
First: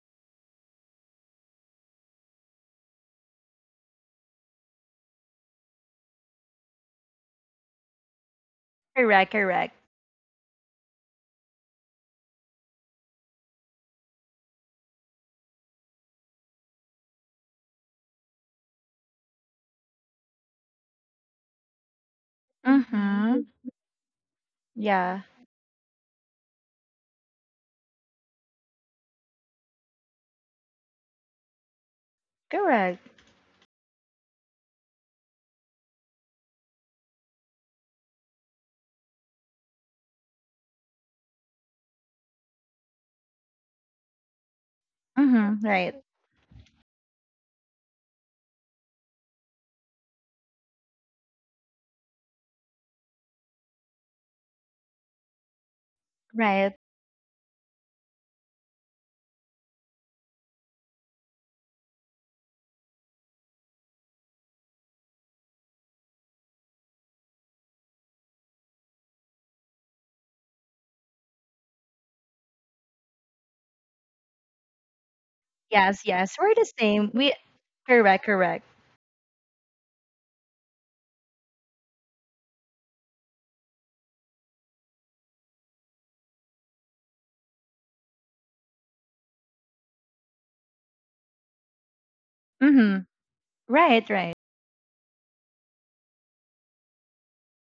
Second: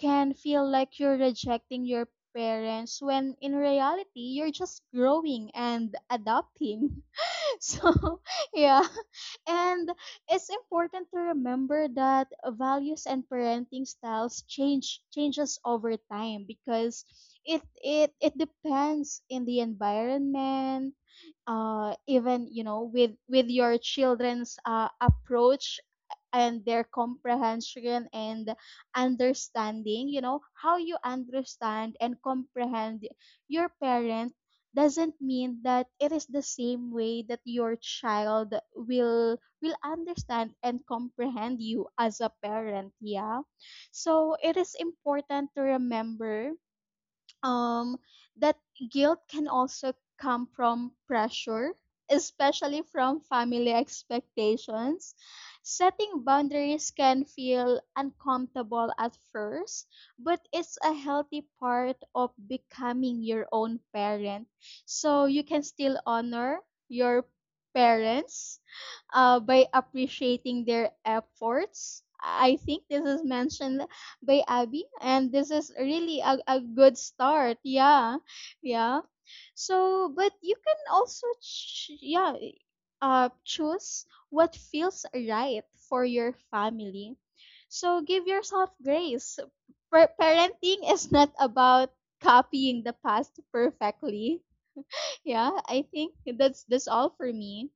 [SPEAKER 2] can feel like you're rejecting your parents when in reality you're just growing and adapting. [laughs] [laughs] so [laughs] yeah,
[SPEAKER 1] Correct. Correct.
[SPEAKER 2] and it's important to remember that values and parenting styles changes over time, because it depends in the environment, even, you know, with
[SPEAKER 1] Mm-hmm.
[SPEAKER 2] your children's
[SPEAKER 1] Yeah.
[SPEAKER 2] approach and their comprehension and understanding. You know, how you understand and
[SPEAKER 1] Correct.
[SPEAKER 2] comprehend your parents doesn't mean that it is the same way that your child will understand and comprehend you as a parent, yeah. So it is important to
[SPEAKER 1] Mm-hmm. Right.
[SPEAKER 2] remember um, that guilt can also come from pressure, especially from family expectations. Setting
[SPEAKER 1] Right.
[SPEAKER 2] boundaries can feel uncomfortable at first, but it's a healthy part of becoming your own parent. So you can still honor your parents by appreciating their efforts. I think this is mentioned by Abby, and this is
[SPEAKER 1] Yes,
[SPEAKER 2] really
[SPEAKER 1] yes. We're
[SPEAKER 2] a
[SPEAKER 1] the
[SPEAKER 2] good
[SPEAKER 1] same. We
[SPEAKER 2] start. Yeah,
[SPEAKER 1] correct, correct.
[SPEAKER 2] yeah. So, but you can also, choose what feels right for your family. So give yourself grace. Parenting is not about copying the
[SPEAKER 1] Mm-hmm.
[SPEAKER 2] past
[SPEAKER 1] Right, right.
[SPEAKER 2] perfectly. [laughs] Yeah, I think that's all for me.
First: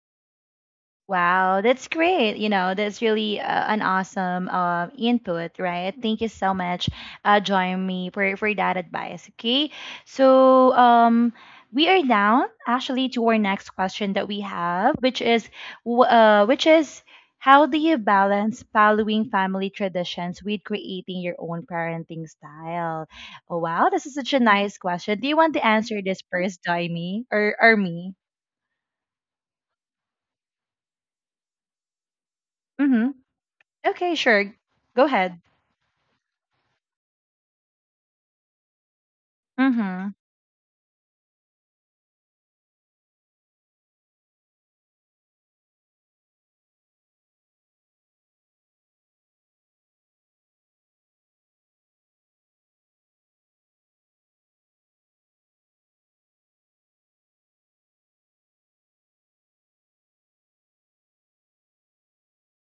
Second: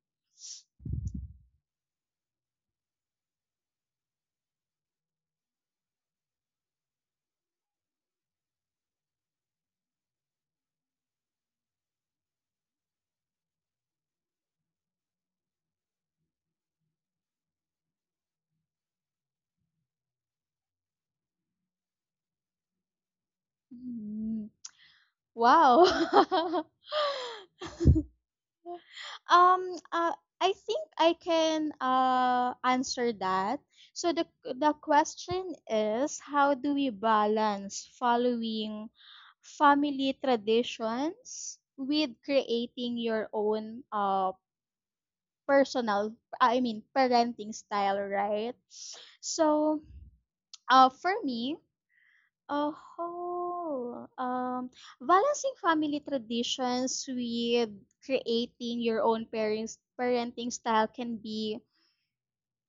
[SPEAKER 1] Wow, that's great. You know, that's really an awesome input, right? Thank you so much, join me, for that advice. Okay, so we are down actually to our next question that we have, which is, which is, how do you balance following family traditions with creating your own parenting style? Oh wow, this is such a
[SPEAKER 2] Mm.
[SPEAKER 1] nice question. Do you want to
[SPEAKER 2] Wow.
[SPEAKER 1] answer this first,
[SPEAKER 2] [laughs]
[SPEAKER 1] Jaime, or me?
[SPEAKER 2] Um, uh, I think I can
[SPEAKER 1] Mm-hmm.
[SPEAKER 2] answer that. So
[SPEAKER 1] Okay,
[SPEAKER 2] the
[SPEAKER 1] sure.
[SPEAKER 2] the
[SPEAKER 1] Go ahead.
[SPEAKER 2] question is, how do we balance following
[SPEAKER 1] Mhm.
[SPEAKER 2] family traditions with creating your own personal, I mean parenting style, right? So, for me, Oho, um, balancing family traditions with creating your own parents parenting style can be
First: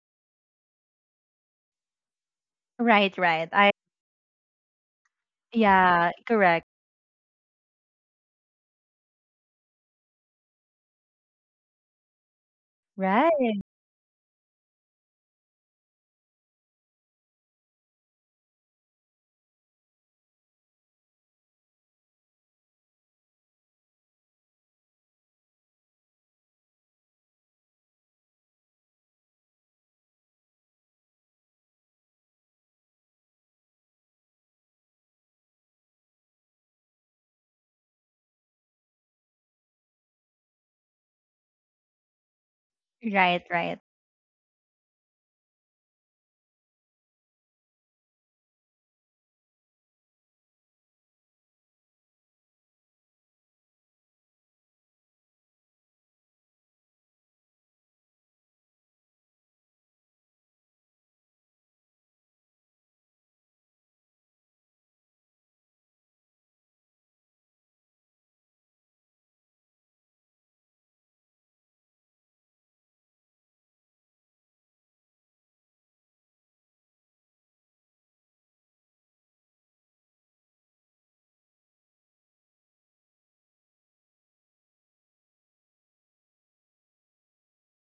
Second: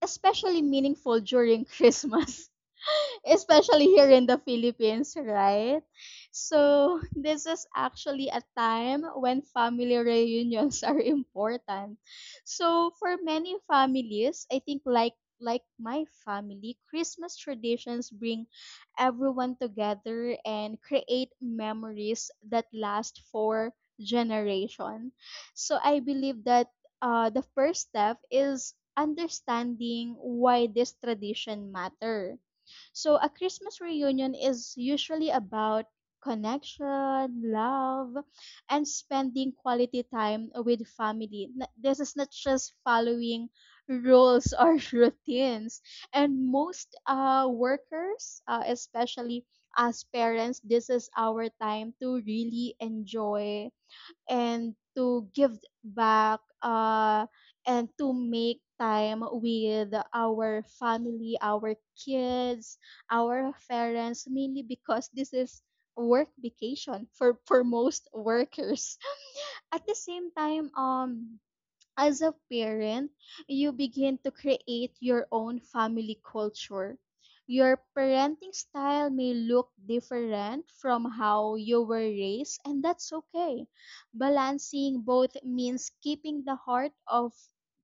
[SPEAKER 2] especially meaningful during [laughs] Christmas.
[SPEAKER 1] Right, right. I
[SPEAKER 2] Especially here in the Philippines, right?
[SPEAKER 1] yeah, correct.
[SPEAKER 2] So, this is actually a time when family reunions [laughs] are important. So, for
[SPEAKER 1] Right.
[SPEAKER 2] many families, I think like my family, Christmas traditions bring everyone together and create memories that last for generation. So I believe that the first step is understanding why this tradition matter. So a Christmas reunion is usually about connection, love, and spending quality time with family. This is not just
[SPEAKER 1] Right,
[SPEAKER 2] following
[SPEAKER 1] right.
[SPEAKER 2] rules or [laughs] routines. And most workers, especially as parents, this is our time to really enjoy and to give back, and to make time with our family, our kids, our parents, mainly because this is work vacation for most workers. [laughs] At the same time, as a parent, you begin to create your own family culture. Your parenting style may look different from how you were raised, and that's okay. Balancing both means keeping the heart of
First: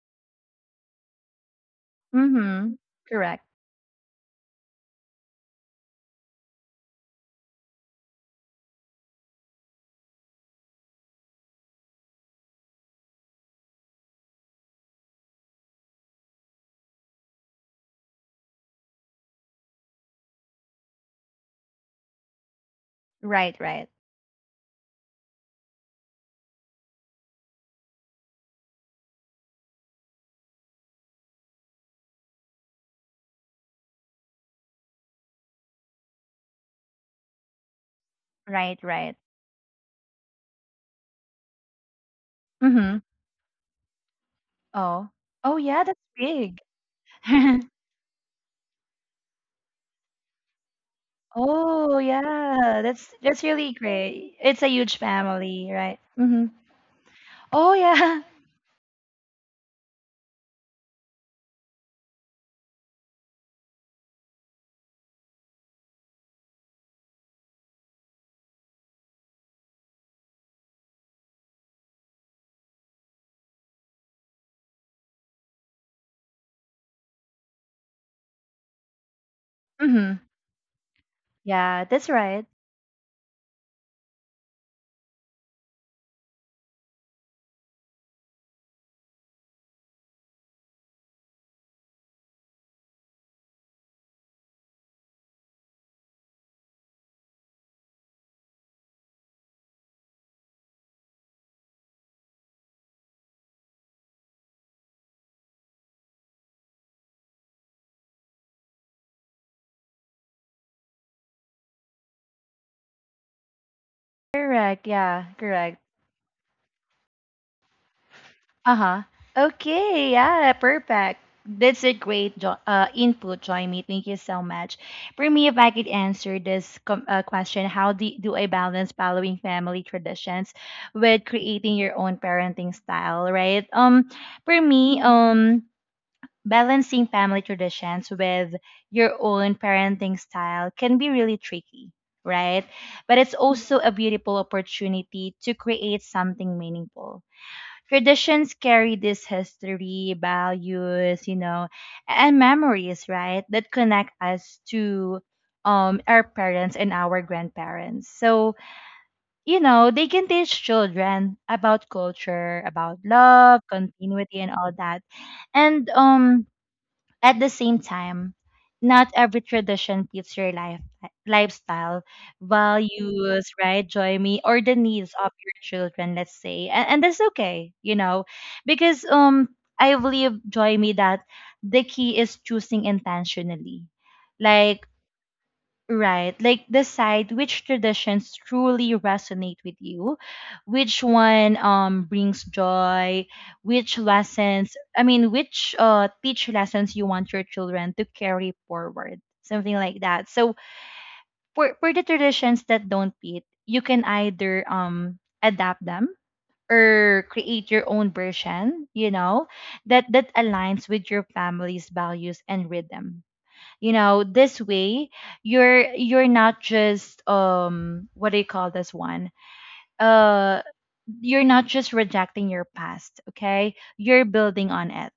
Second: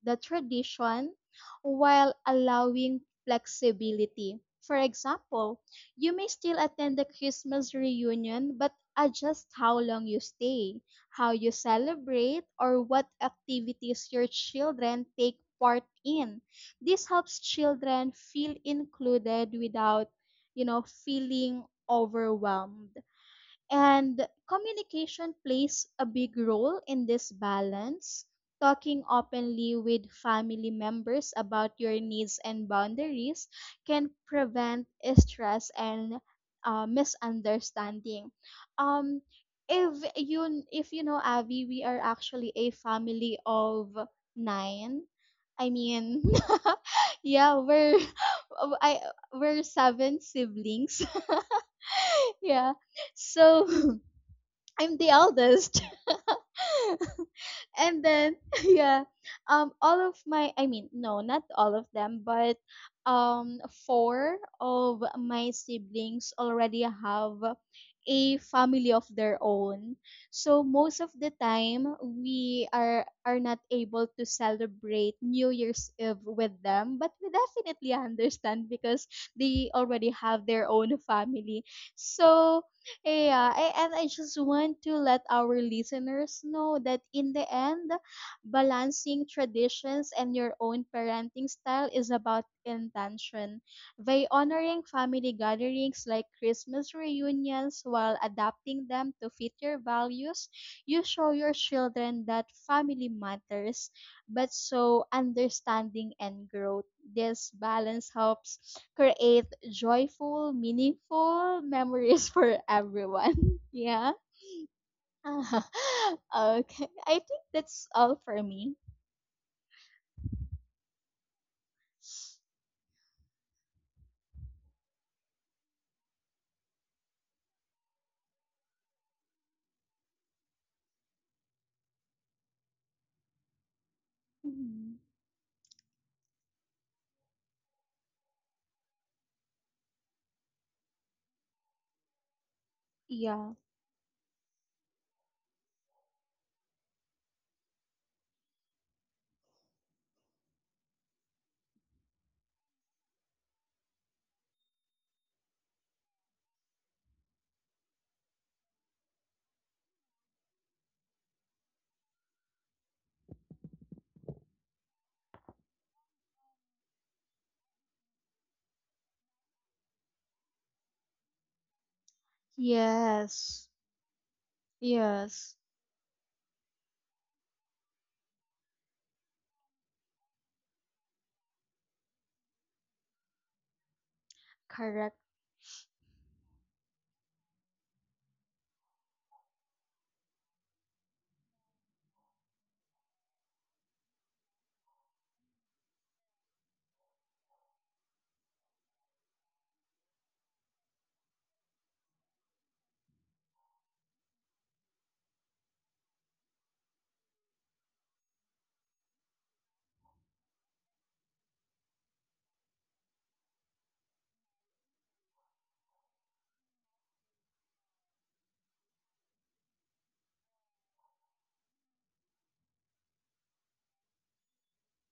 [SPEAKER 2] the tradition while
[SPEAKER 1] Mhm.
[SPEAKER 2] allowing
[SPEAKER 1] Correct.
[SPEAKER 2] flexibility. For example, you may still attend the Christmas reunion but adjust how long you stay, how you celebrate, or what activities your children take part in. This helps children feel included without, you know, feeling overwhelmed.
[SPEAKER 1] Right, right.
[SPEAKER 2] And communication plays a big role in this balance. Talking openly with family members about your needs and boundaries can prevent stress and misunderstanding.
[SPEAKER 1] Right, right.
[SPEAKER 2] Um, if you know Avi, we are actually a
[SPEAKER 1] Mhm.
[SPEAKER 2] family of nine.
[SPEAKER 1] Oh. Oh
[SPEAKER 2] I
[SPEAKER 1] yeah, that's
[SPEAKER 2] mean,
[SPEAKER 1] big.
[SPEAKER 2] [laughs] yeah,
[SPEAKER 1] [laughs]
[SPEAKER 2] we're [laughs] I we're seven siblings.
[SPEAKER 1] Oh
[SPEAKER 2] [laughs] yeah,
[SPEAKER 1] yeah, that's
[SPEAKER 2] so
[SPEAKER 1] really great. It's a huge
[SPEAKER 2] I'm the
[SPEAKER 1] family,
[SPEAKER 2] eldest.
[SPEAKER 1] right? Mhm. Oh
[SPEAKER 2] [laughs] and
[SPEAKER 1] yeah. [laughs]
[SPEAKER 2] then [laughs] yeah, all of my, I mean, no, not all of them, but four of my siblings already have a family of their own. So most of the time we are not able to celebrate New Year's Eve with them, but we definitely understand because they already
[SPEAKER 1] Mhm.
[SPEAKER 2] have their own family.
[SPEAKER 1] Yeah, that's right.
[SPEAKER 2] So yeah, and I just want to let our listeners know that in the end, balancing traditions and your own parenting style is about intention. By honoring family gatherings like Christmas reunions while adapting them to fit your values, you show your children that family matters but so understanding and growth. This balance helps create joyful, meaningful memories for everyone. [laughs] Yeah.
[SPEAKER 1] Correct. Yeah, correct.
[SPEAKER 2] [laughs] okay. I think that's all for me.
[SPEAKER 1] Uh-huh. Okay, yeah, perfect. That's a great jo input, Joyme. Thank you so much. For me, if I could answer this com question, how do, do I balance following family traditions with creating your own parenting style, right? For me,
[SPEAKER 2] Mhm.
[SPEAKER 1] balancing family traditions with your own parenting style can be really tricky, right? But it's
[SPEAKER 2] Yeah.
[SPEAKER 1] also a beautiful opportunity to create something meaningful. Traditions carry this history, values, you know, and memories, right? That connect us to our parents and our grandparents. So, you know, they can teach children about culture, about love, continuity and all that. And um, at the same time, not every tradition fits your lifestyle, values,
[SPEAKER 2] Yes.
[SPEAKER 1] right, Joy Me, or the needs of your
[SPEAKER 2] Yes.
[SPEAKER 1] children, let's say. And that's okay, you know, because I believe, Joy Me, that the key is choosing intentionally. Like,
[SPEAKER 2] Correct.
[SPEAKER 1] right. Like decide which traditions truly resonate with you, which one brings joy, which lessons, I mean, which teach lessons you want your children to carry forward, something like that. So for the traditions that don't fit, you can either adapt them or create your own version, you know, that that aligns with your family's values and rhythm. You know, this way, you're not just um, what do you call this one, uh you're not just rejecting your past, okay, you're building on it.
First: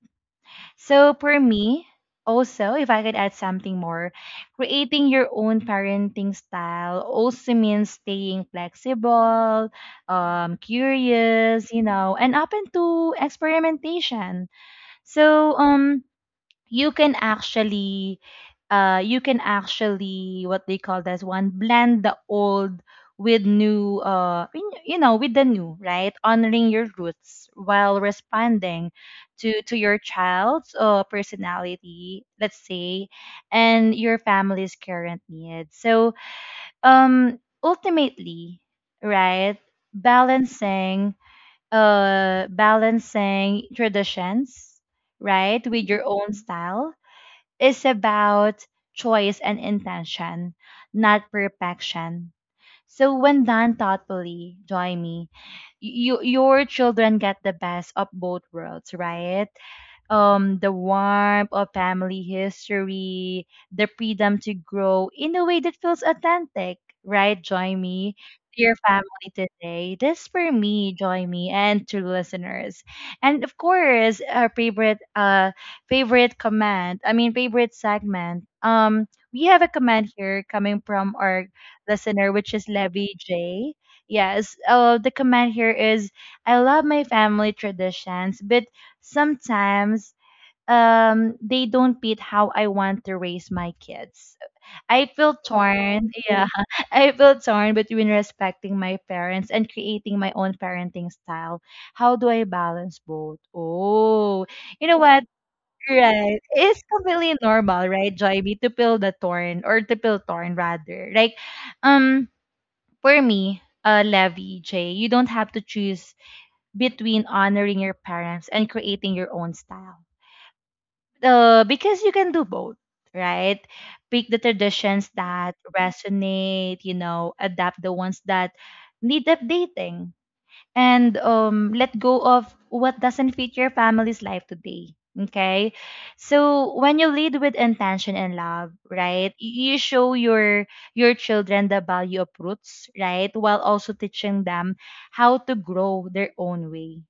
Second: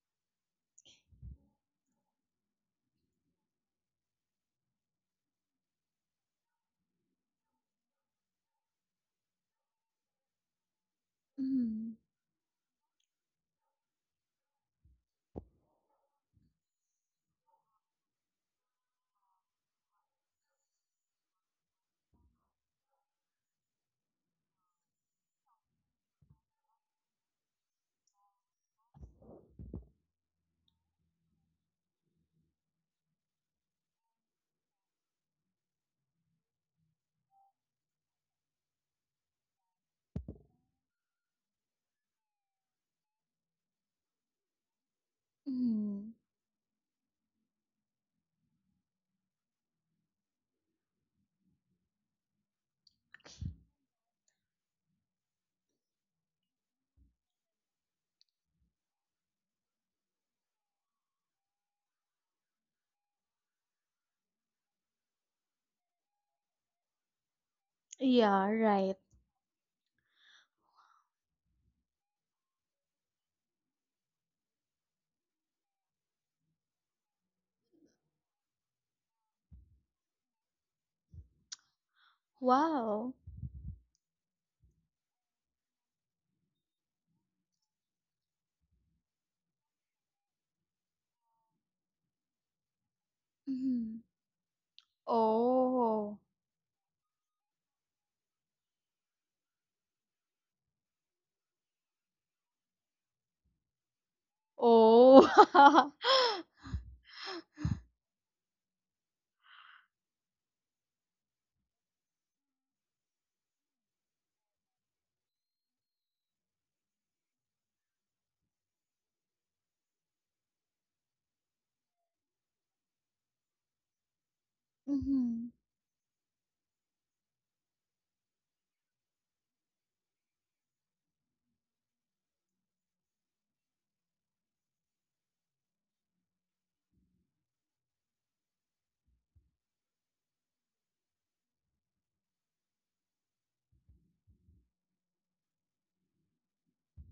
[SPEAKER 1] So for me also, if I could add something more, creating your own parenting style also means staying flexible, curious, you
[SPEAKER 2] Mhm.
[SPEAKER 1] know, and open to experimentation. So you can actually, you can actually, what they call this one, blend the old with new, you know, with the new, right, honoring your roots while responding to your child's personality, let's say, and your family's current needs. So um ultimately, right, balancing, balancing traditions, right, with your
[SPEAKER 2] Mhm.
[SPEAKER 1] own style is about choice and intention, not perfection. So when done thoughtfully, join me, you, your children get the best of both worlds, right? Um, the warmth of family history, the freedom to grow in a way that feels authentic, right? Join me,
[SPEAKER 2] Yeah,
[SPEAKER 1] dear
[SPEAKER 2] right.
[SPEAKER 1] family, today. This for me, join me, and to listeners, and of course, our favorite, favorite comment. I mean, favorite segment. We have a comment here coming from our listener, which is
[SPEAKER 2] Wow.
[SPEAKER 1] Levy J. Yes. The comment here is, I love my family traditions, but sometimes they don't beat how I want to raise my
[SPEAKER 2] Mhm.
[SPEAKER 1] kids. I feel torn.
[SPEAKER 2] Oh.
[SPEAKER 1] Yeah. [laughs] I feel torn between respecting my parents and creating my own parenting style. How do I balance both? Oh, you know what?
[SPEAKER 2] Oh. [laughs]
[SPEAKER 1] Right. It's completely normal, right, Joyby, to feel the torn, or to feel torn rather. Like, um, for me, Levy, Jay, you don't have to choose between honoring your parents and creating your own style, because you can do both, right? Pick the traditions
[SPEAKER 2] Mhm.
[SPEAKER 1] that resonate, you know, adapt the ones that need updating, and let go of what doesn't fit your family's life today. Okay. So when you lead with intention and love, right, you show your children the value of roots, right, while also teaching them how to grow their own way.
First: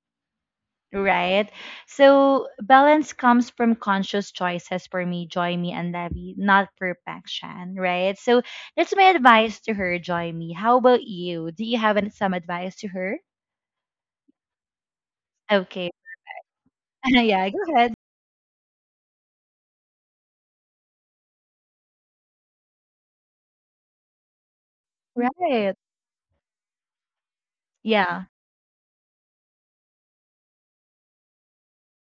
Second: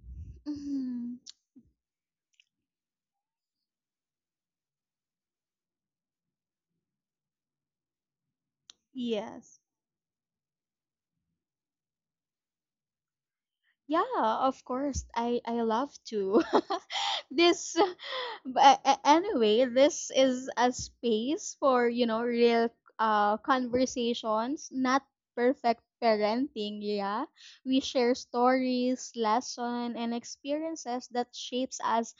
[SPEAKER 2] Mhm.
[SPEAKER 1] Right. So balance comes from conscious choices for me, Joymi and Levy, not perfection, right? So that's my
[SPEAKER 2] Yes.
[SPEAKER 1] advice to her, Joymi. How about you? Do you have some advice to her?
[SPEAKER 2] Yeah, of course. I
[SPEAKER 1] Okay.
[SPEAKER 2] love to.
[SPEAKER 1] [laughs]
[SPEAKER 2] [laughs]
[SPEAKER 1] Yeah, go
[SPEAKER 2] this,
[SPEAKER 1] ahead.
[SPEAKER 2] but anyway, this is a space for, you know, real conversations, not
[SPEAKER 1] Right.
[SPEAKER 2] perfect parenting, yeah. We share
[SPEAKER 1] Yeah.
[SPEAKER 2] stories, lesson and experiences that shapes us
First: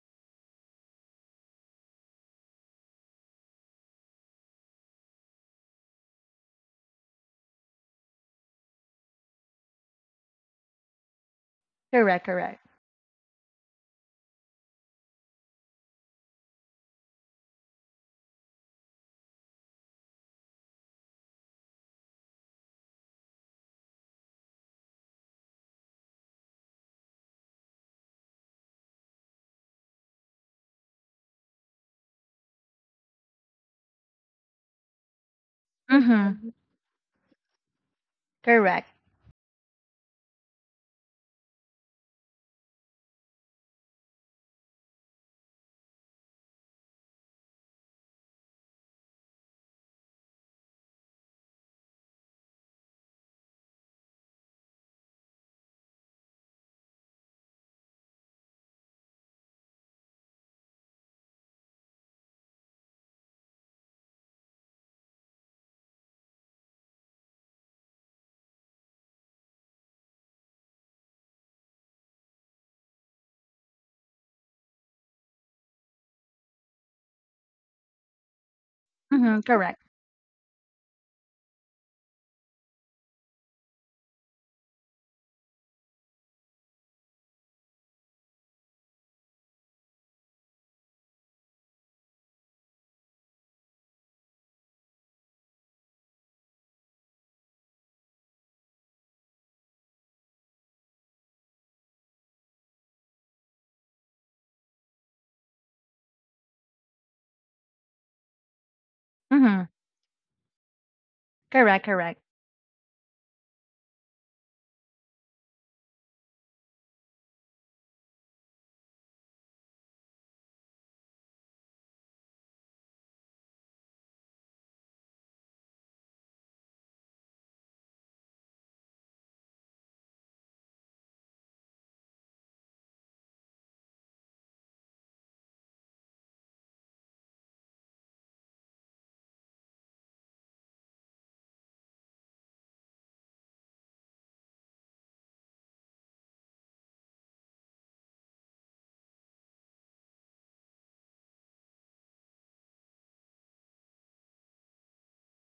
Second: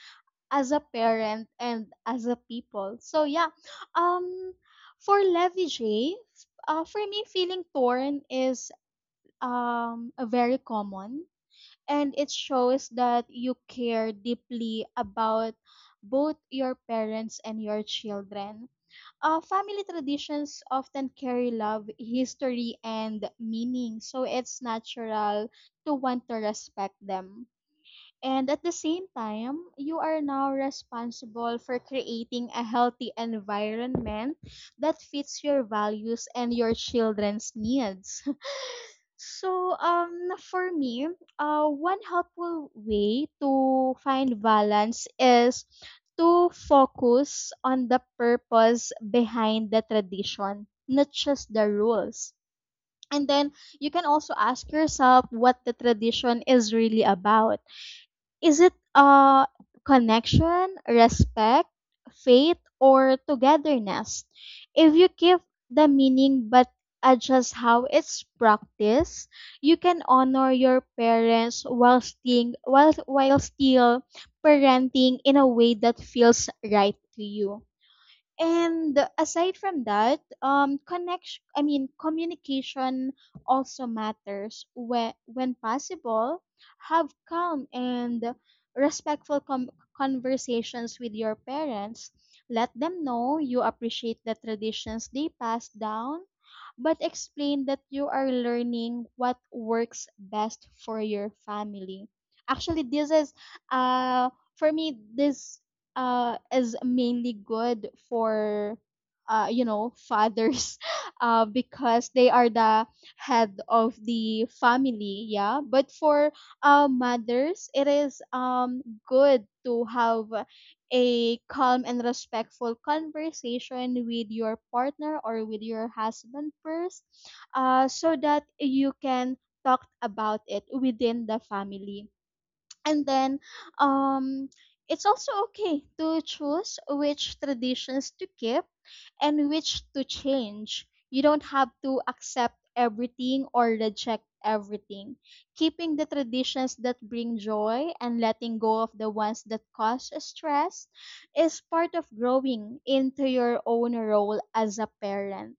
[SPEAKER 2] as a parent and as a people. So yeah, um for Levy J, for me feeling torn is very common, and
[SPEAKER 1] Correct,
[SPEAKER 2] it
[SPEAKER 1] correct.
[SPEAKER 2] shows that you care deeply about both your parents and your children. Family traditions often carry love, history, and meaning, so it's natural to want to respect them. And at the same time, you are now responsible for creating a healthy environment that fits your values
[SPEAKER 1] Mm-hmm.
[SPEAKER 2] and your children's needs. [laughs]
[SPEAKER 1] Correct.
[SPEAKER 2] So, for me, one helpful way to find balance is to focus on the purpose behind the tradition, not just the rules. And then you can also ask yourself what the tradition is really about. Is it connection, respect, faith, or togetherness? If you keep the meaning but adjust how it's practiced, you can honor your parents while staying while still parenting in a way that feels right to you. And
[SPEAKER 1] Mm-hmm.
[SPEAKER 2] aside
[SPEAKER 1] Correct.
[SPEAKER 2] from that, connection I mean communication also matters. When possible, have calm and conversations with your parents. Let them know you appreciate the traditions they pass down, but explain that you are learning what works best for your family. Actually, this is uh for me this is mainly good for, you
[SPEAKER 1] Mm-hmm.
[SPEAKER 2] know, fathers, [laughs]
[SPEAKER 1] Correct,
[SPEAKER 2] because
[SPEAKER 1] correct.
[SPEAKER 2] they are the head of the family, yeah. But for mothers, it is good to have a calm and respectful conversation with your partner or with your husband first, so that you can talk about it within the family. And then um it's also okay to choose which traditions to keep and which to change. You don't have to accept everything or reject everything. Keeping the traditions that bring joy and letting go of the ones that cause stress is part of growing into your own role as a parent.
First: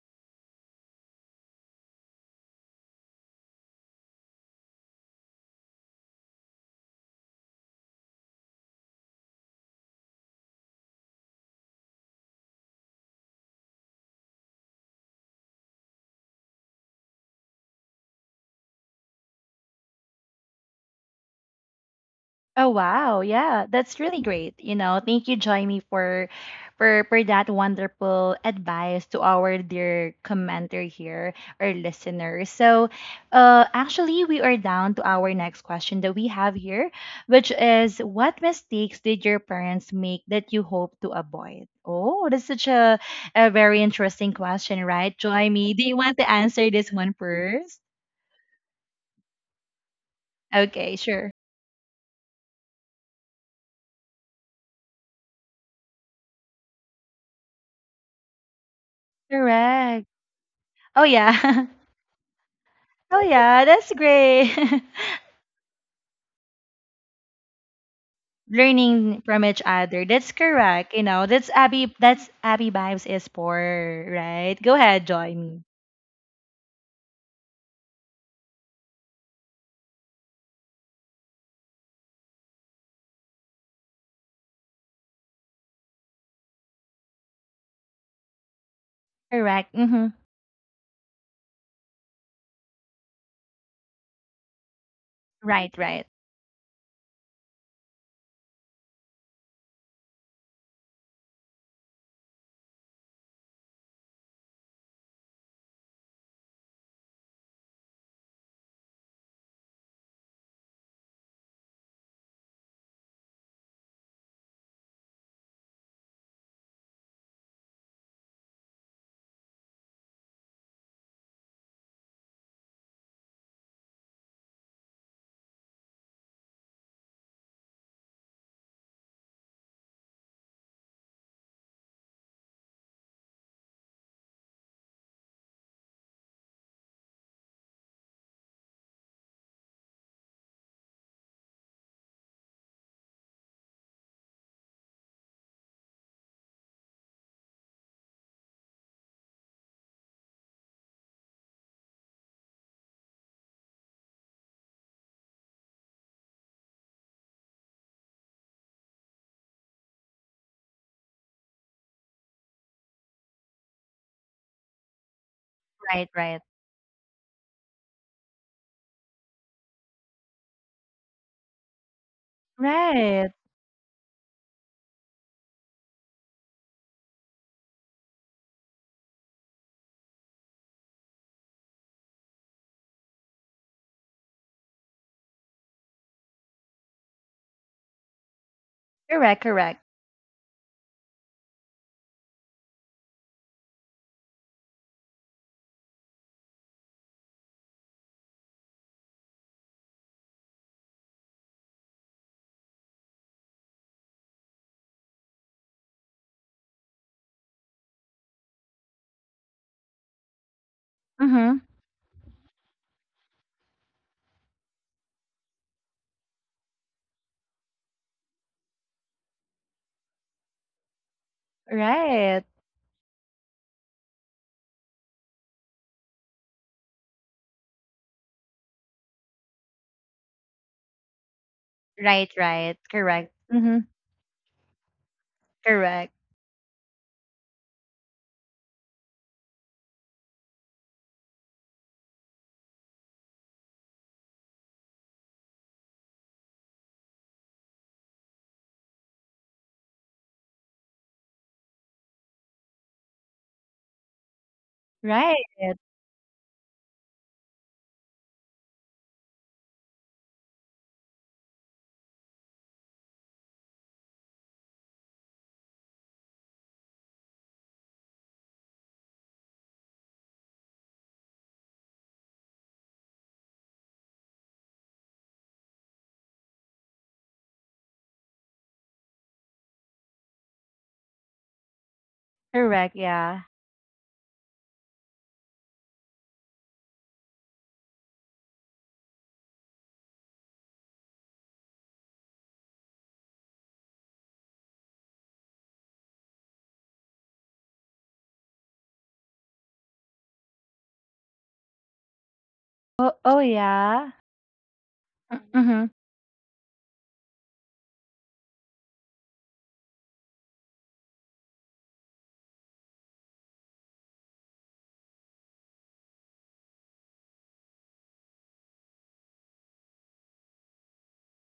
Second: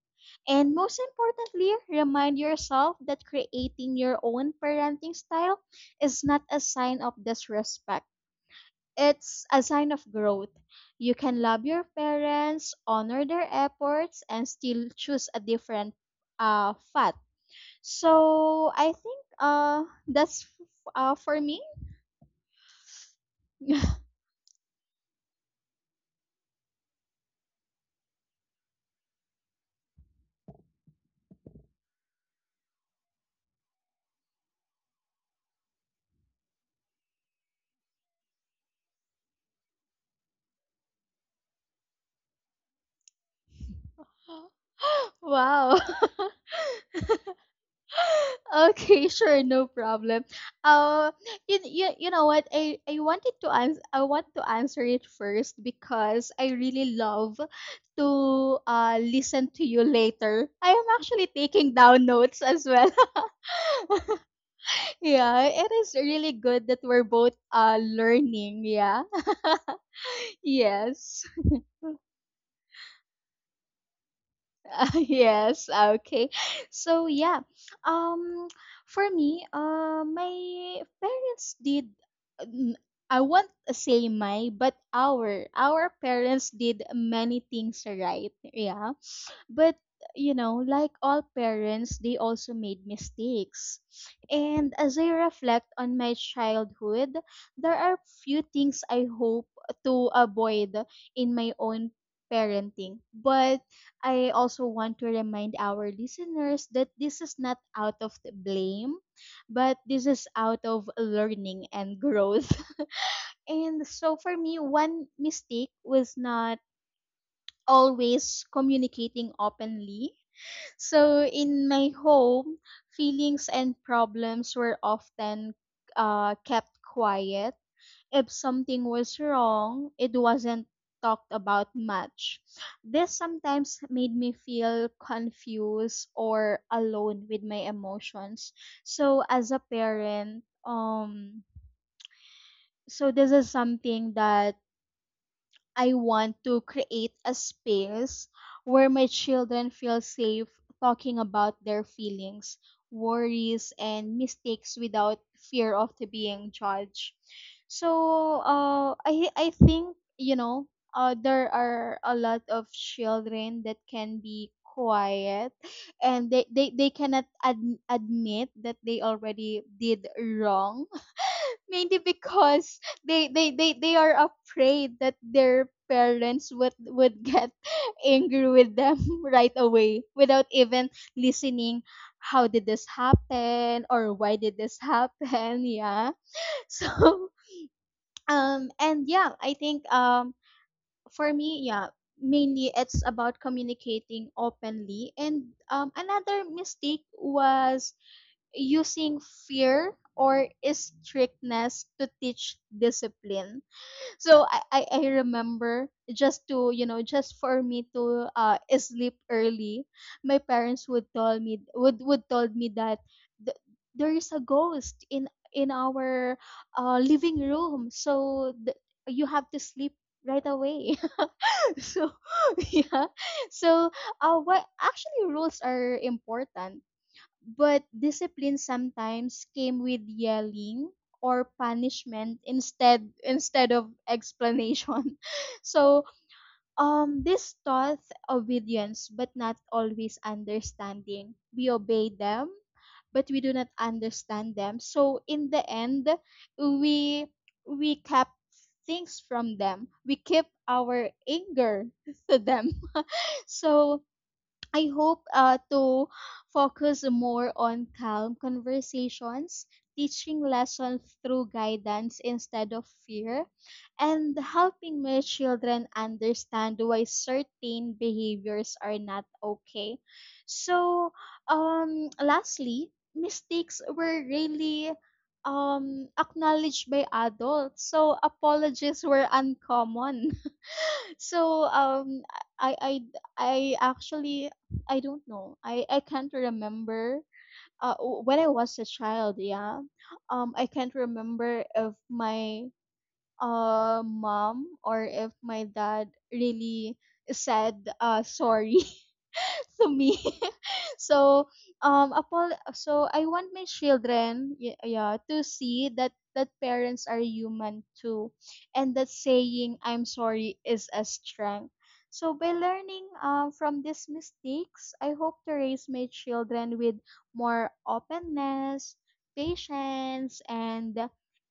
[SPEAKER 2] And most importantly, remind yourself that creating your own parenting style is not a sign of disrespect. It's a sign of growth. You can love your parents, honor their efforts, and still choose a different path. So I think for me.
[SPEAKER 1] Oh wow, yeah,
[SPEAKER 2] [laughs]
[SPEAKER 1] that's really great. You know, thank you, Joymi, for for that wonderful advice to our dear commenter here, our listeners. So, actually, we are down to our next question that we have here, which is, what mistakes did your parents make that you hope to avoid? Oh, that's such a very interesting question, right, Joymi?
[SPEAKER 2] wow.
[SPEAKER 1] Do you want to
[SPEAKER 2] [laughs]
[SPEAKER 1] answer this one first?
[SPEAKER 2] Okay, [laughs] sure, no problem.
[SPEAKER 1] Okay,
[SPEAKER 2] Uh,
[SPEAKER 1] sure.
[SPEAKER 2] you know what? I wanted to ans I want to answer it first because I really love to listen to you
[SPEAKER 1] Correct.
[SPEAKER 2] later. I am
[SPEAKER 1] Oh
[SPEAKER 2] actually
[SPEAKER 1] yeah.
[SPEAKER 2] taking
[SPEAKER 1] [laughs]
[SPEAKER 2] down notes as well.
[SPEAKER 1] Oh
[SPEAKER 2] [laughs]
[SPEAKER 1] yeah, that's great. [laughs]
[SPEAKER 2] Yeah, it is really good that we're both learning, yeah.
[SPEAKER 1] Learning from each other.
[SPEAKER 2] [laughs]
[SPEAKER 1] That's correct. You
[SPEAKER 2] Yes.
[SPEAKER 1] know, that's Abby, that's Abby Vibes is for, right? Go
[SPEAKER 2] [laughs]
[SPEAKER 1] ahead, join me.
[SPEAKER 2] yes, okay. So yeah. Um for me, my parents did n- I won't say my, but our parents did many things right. Yeah.
[SPEAKER 1] Correct.
[SPEAKER 2] But,
[SPEAKER 1] Mm-hmm.
[SPEAKER 2] you know, like all parents, they also made mistakes. And as I reflect
[SPEAKER 1] Right,
[SPEAKER 2] on
[SPEAKER 1] right,
[SPEAKER 2] my childhood, there are few things I hope to avoid in my own parenting. But I also want to remind our listeners that this is not out of the blame, but this is out of learning and growth. [laughs] And so for me, one mistake was not always communicating openly. So in my home, feelings and problems were often kept quiet. If something was wrong, it wasn't talked about much. This sometimes made me feel confused or alone with my emotions. So as a parent, this is something that I want to create a space where my children feel safe talking about their feelings, worries, and mistakes without fear of the being judged. So, I think, you know, there are a lot of children that can be quiet,
[SPEAKER 1] right,
[SPEAKER 2] and
[SPEAKER 1] right.
[SPEAKER 2] they cannot admit that they already did wrong, maybe because
[SPEAKER 1] Right.
[SPEAKER 2] they are afraid that their parents would get [laughs] angry with them [laughs] right away without even listening how did this happen or why did this happen. [laughs] yeah, so and yeah
[SPEAKER 1] Correct,
[SPEAKER 2] I think
[SPEAKER 1] correct.
[SPEAKER 2] for me yeah mainly it's about communicating openly. And another mistake was using fear or strictness to teach discipline. So I remember, just to, you know, just for me to sleep early, my parents would tell
[SPEAKER 1] Mm-hmm.
[SPEAKER 2] me would told me that th- there is a ghost in our living room. So you have to sleep right away. [laughs] so
[SPEAKER 1] Right.
[SPEAKER 2] [laughs] yeah. So what actually rules are important but discipline sometimes came with yelling or
[SPEAKER 1] Right,
[SPEAKER 2] punishment
[SPEAKER 1] right.
[SPEAKER 2] instead
[SPEAKER 1] Correct.
[SPEAKER 2] instead
[SPEAKER 1] Mm-hmm.
[SPEAKER 2] of explanation. [laughs] So
[SPEAKER 1] Correct.
[SPEAKER 2] this taught obedience but not always understanding. We obey them but we do not understand them. So in the end we we kept things from them. We keep our anger [laughs] to them. So I hope
[SPEAKER 1] Right.
[SPEAKER 2] to focus more on calm conversations, teaching lessons through guidance instead of fear, and helping my children understand why certain behaviors are not okay. So, lastly, mistakes were really acknowledged by adults so apologies were uncommon so I I
[SPEAKER 1] Correct, yeah.
[SPEAKER 2] I actually, I don't know. I can't remember when I was a child, yeah. I can't remember if my mom or if my dad really said sorry [laughs] to me. [laughs] so so
[SPEAKER 1] Oh
[SPEAKER 2] I
[SPEAKER 1] oh
[SPEAKER 2] want my
[SPEAKER 1] yeah.
[SPEAKER 2] children, yeah, yeah, to
[SPEAKER 1] Mm-hmm.
[SPEAKER 2] see that parents are human too and that saying I'm sorry is a strength. So by learning from these mistakes, I hope to raise my children with more openness, patience, and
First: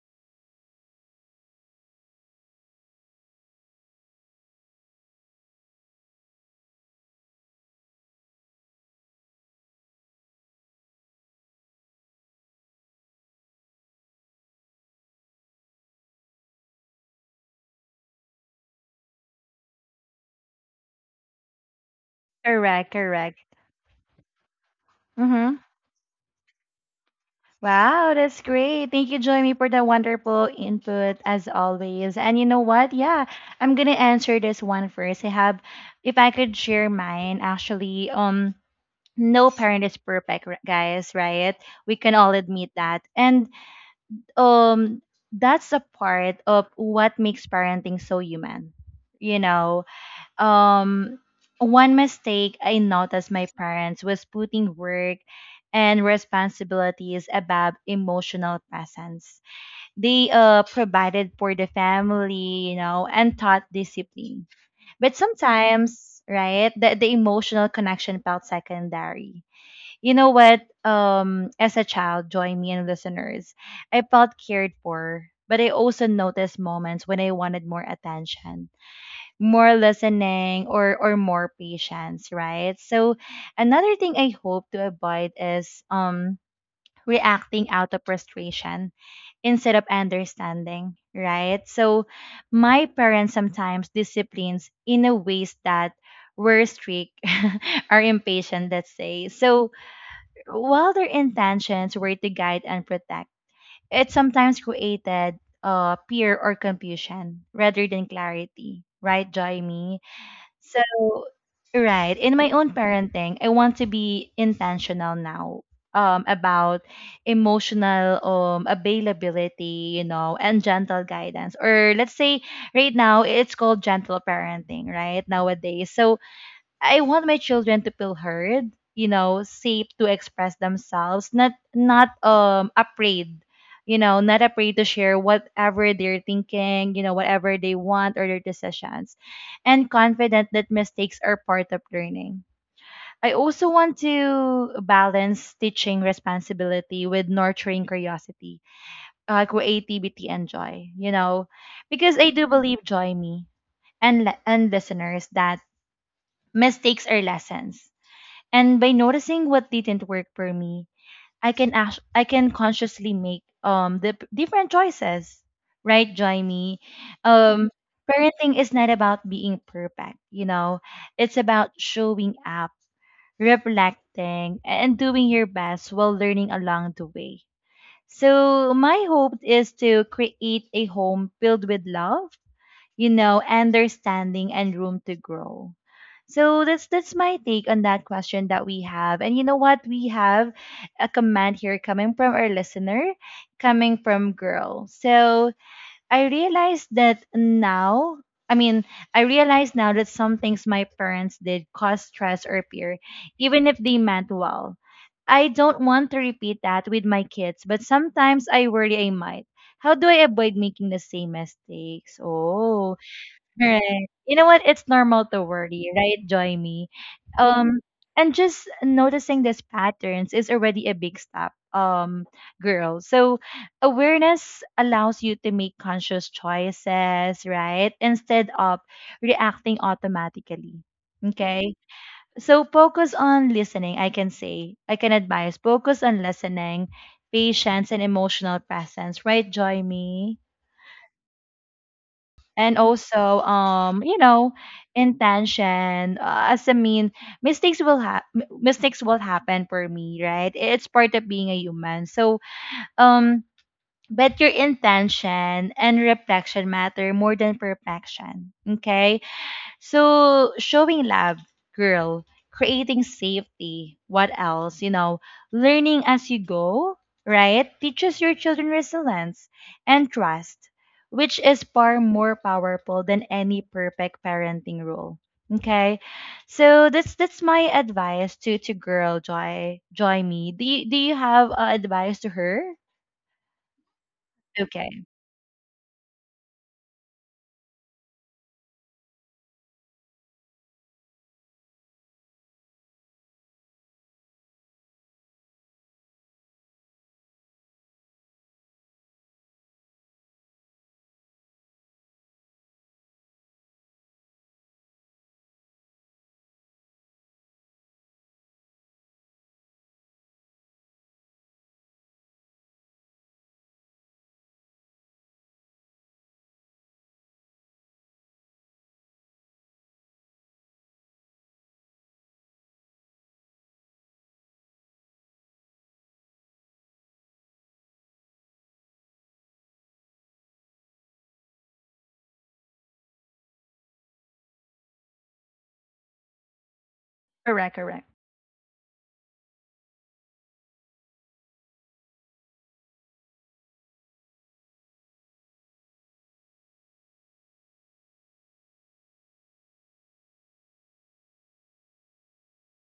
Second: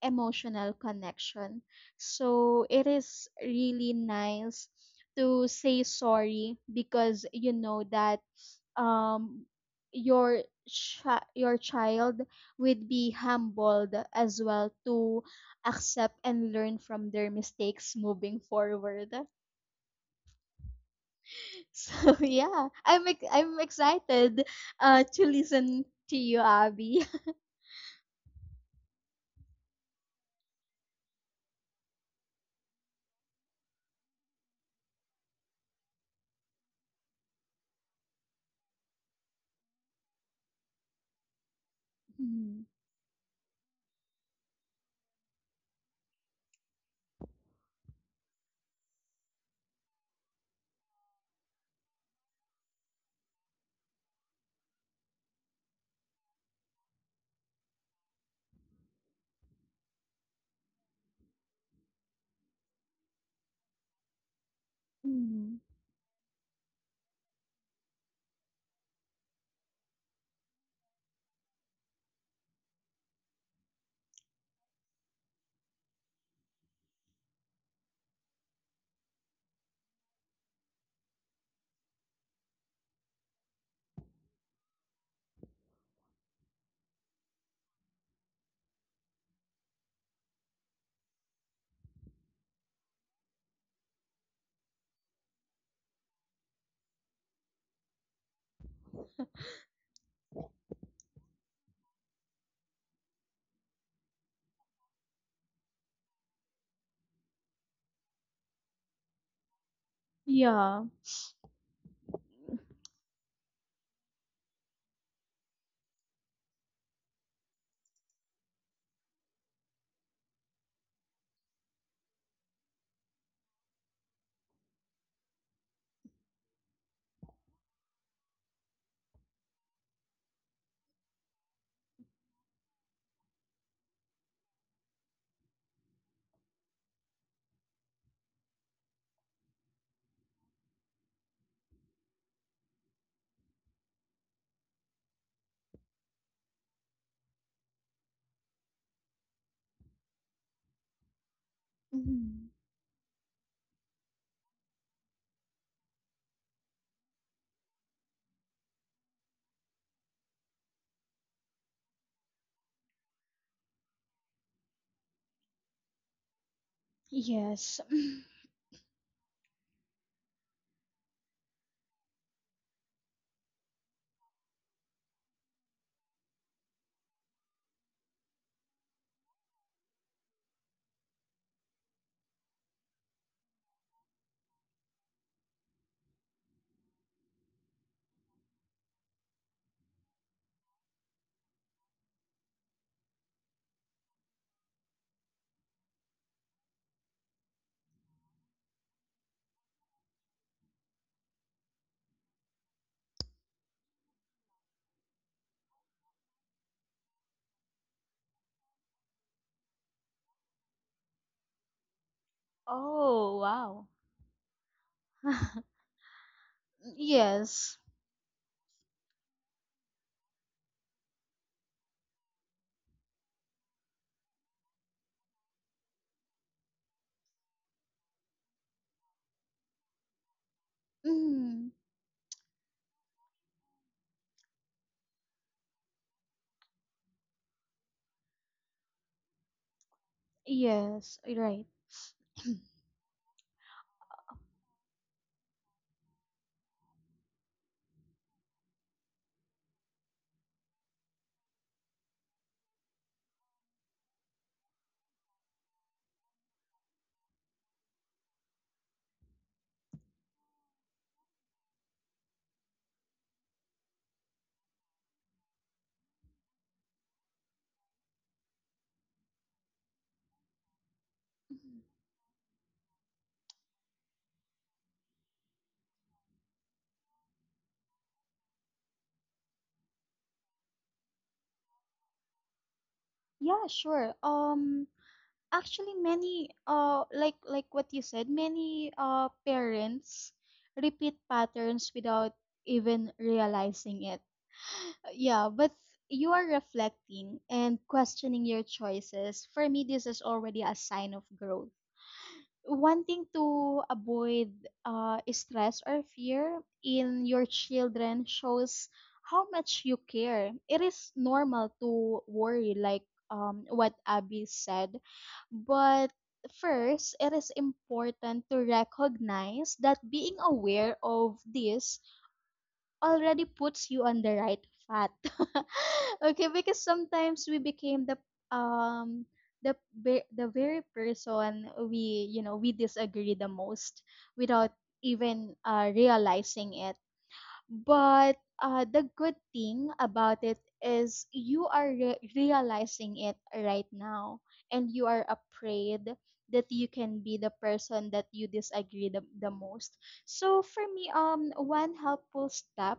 [SPEAKER 2] emotional connection. So it is really nice to say sorry because you know that um your your child would be humbled as well to accept and learn from their mistakes moving forward. [laughs] So yeah,
[SPEAKER 1] Correct, correct.
[SPEAKER 2] I'm excited to
[SPEAKER 1] Mm-hmm.
[SPEAKER 2] listen to you, Abby.
[SPEAKER 1] Wow, that's great. Thank you, Joymi, for the wonderful input as always. And you know what? Yeah, I'm gonna answer this one first. I have, if I could share mine, actually, no parent is perfect, guys, right? We can
[SPEAKER 2] [laughs]
[SPEAKER 1] all
[SPEAKER 2] Mhm.
[SPEAKER 1] admit that. And um, that's a part of what makes parenting so human, you know? um One mistake I noticed my parents was putting work and responsibilities above emotional presence. They provided for the family, you know, and taught discipline. But
[SPEAKER 2] Mhm.
[SPEAKER 1] sometimes, right, the emotional connection felt secondary. You know what? As a child, join me and listeners, I felt cared for, but I also noticed moments when I wanted more attention, more listening, or more patience, right? So another thing I hope to avoid is reacting out of frustration instead of understanding, right? So my parents sometimes disciplines in a ways that were strict [laughs] or impatient, let's say. So while their intentions were to guide and protect, it sometimes created fear or confusion rather than clarity, right, Joy?
[SPEAKER 2] Yeah.
[SPEAKER 1] So, right, in my own parenting, I want to be intentional now about emotional availability, you know, and gentle guidance. Or let's say right now it's called gentle parenting, right? Nowadays. So, I want my children to feel heard, you know, safe to express themselves, not afraid, you know, not afraid to share whatever they're thinking, you know, whatever they want or their decisions, and confident that mistakes are part of learning. I also want to balance teaching responsibility with nurturing curiosity, creativity, and joy. You know, because I
[SPEAKER 2] Mhm.
[SPEAKER 1] do believe, Joy Me and listeners, that mistakes are lessons, and by noticing what didn't work for me, I can consciously make different choices, right, Jaime? Um,
[SPEAKER 2] Yes. Mm-hmm.
[SPEAKER 1] Parenting is not about being perfect, you know. It's about showing up, reflecting, and doing your best while learning along the way. So my hope is to create a home filled with love, you know, understanding, and room to grow. So that's my take on that question that we have. And you know what? We have a comment here coming from our listener, coming from girl. So I realized that now I mean, I realize now that some things my parents did cause stress or fear, even if they meant well. I don't want to repeat that with my kids, but sometimes I worry I might. How do I avoid making the same mistakes? Oh,
[SPEAKER 2] Oh, wow.
[SPEAKER 1] right. You know what? It's normal to
[SPEAKER 2] [laughs]
[SPEAKER 1] worry, right, Joy Me?
[SPEAKER 2] Yes.
[SPEAKER 1] Um, and just noticing these patterns is already a big step, girl. So awareness allows you to make conscious choices, right? Instead of reacting automatically.
[SPEAKER 2] Mm,
[SPEAKER 1] Okay. So focus on listening, I can say. I can advise. Focus on listening, patience, and emotional presence, right, Joy Me?
[SPEAKER 2] yes, right.
[SPEAKER 1] And also you know, intention, as I mean mistakes will happen for me, right? It's part of being a human. So um but your intention and reflection matter more than perfection. Okay, so showing love, girl, creating safety. What else? You know, learning as you go, right? Teaches your children resilience and trust, which is
[SPEAKER 2] Mhm.
[SPEAKER 1] far more powerful than any perfect parenting rule. Okay, so that's my advice to girl, Joy me. Do you have advice to her?
[SPEAKER 2] Yeah, sure.
[SPEAKER 1] Okay,
[SPEAKER 2] Actually, many like what you said, many parents repeat patterns without even realizing it. Yeah, but you are reflecting and questioning your choices. For me, this is already a sign of growth wanting to avoid stress or fear in your children shows how much you care. It is normal to worry, like what Abby said, but first, it is important to recognize that being aware of this already puts you on the right path. [laughs] Okay, because sometimes we became the um the the very person we, you know, we disagree the most without even realizing it.
[SPEAKER 1] correct, correct,
[SPEAKER 2] But the good thing about it is you are realizing it right now, and you are afraid that you can be the person that you disagree the most. So for me, one helpful step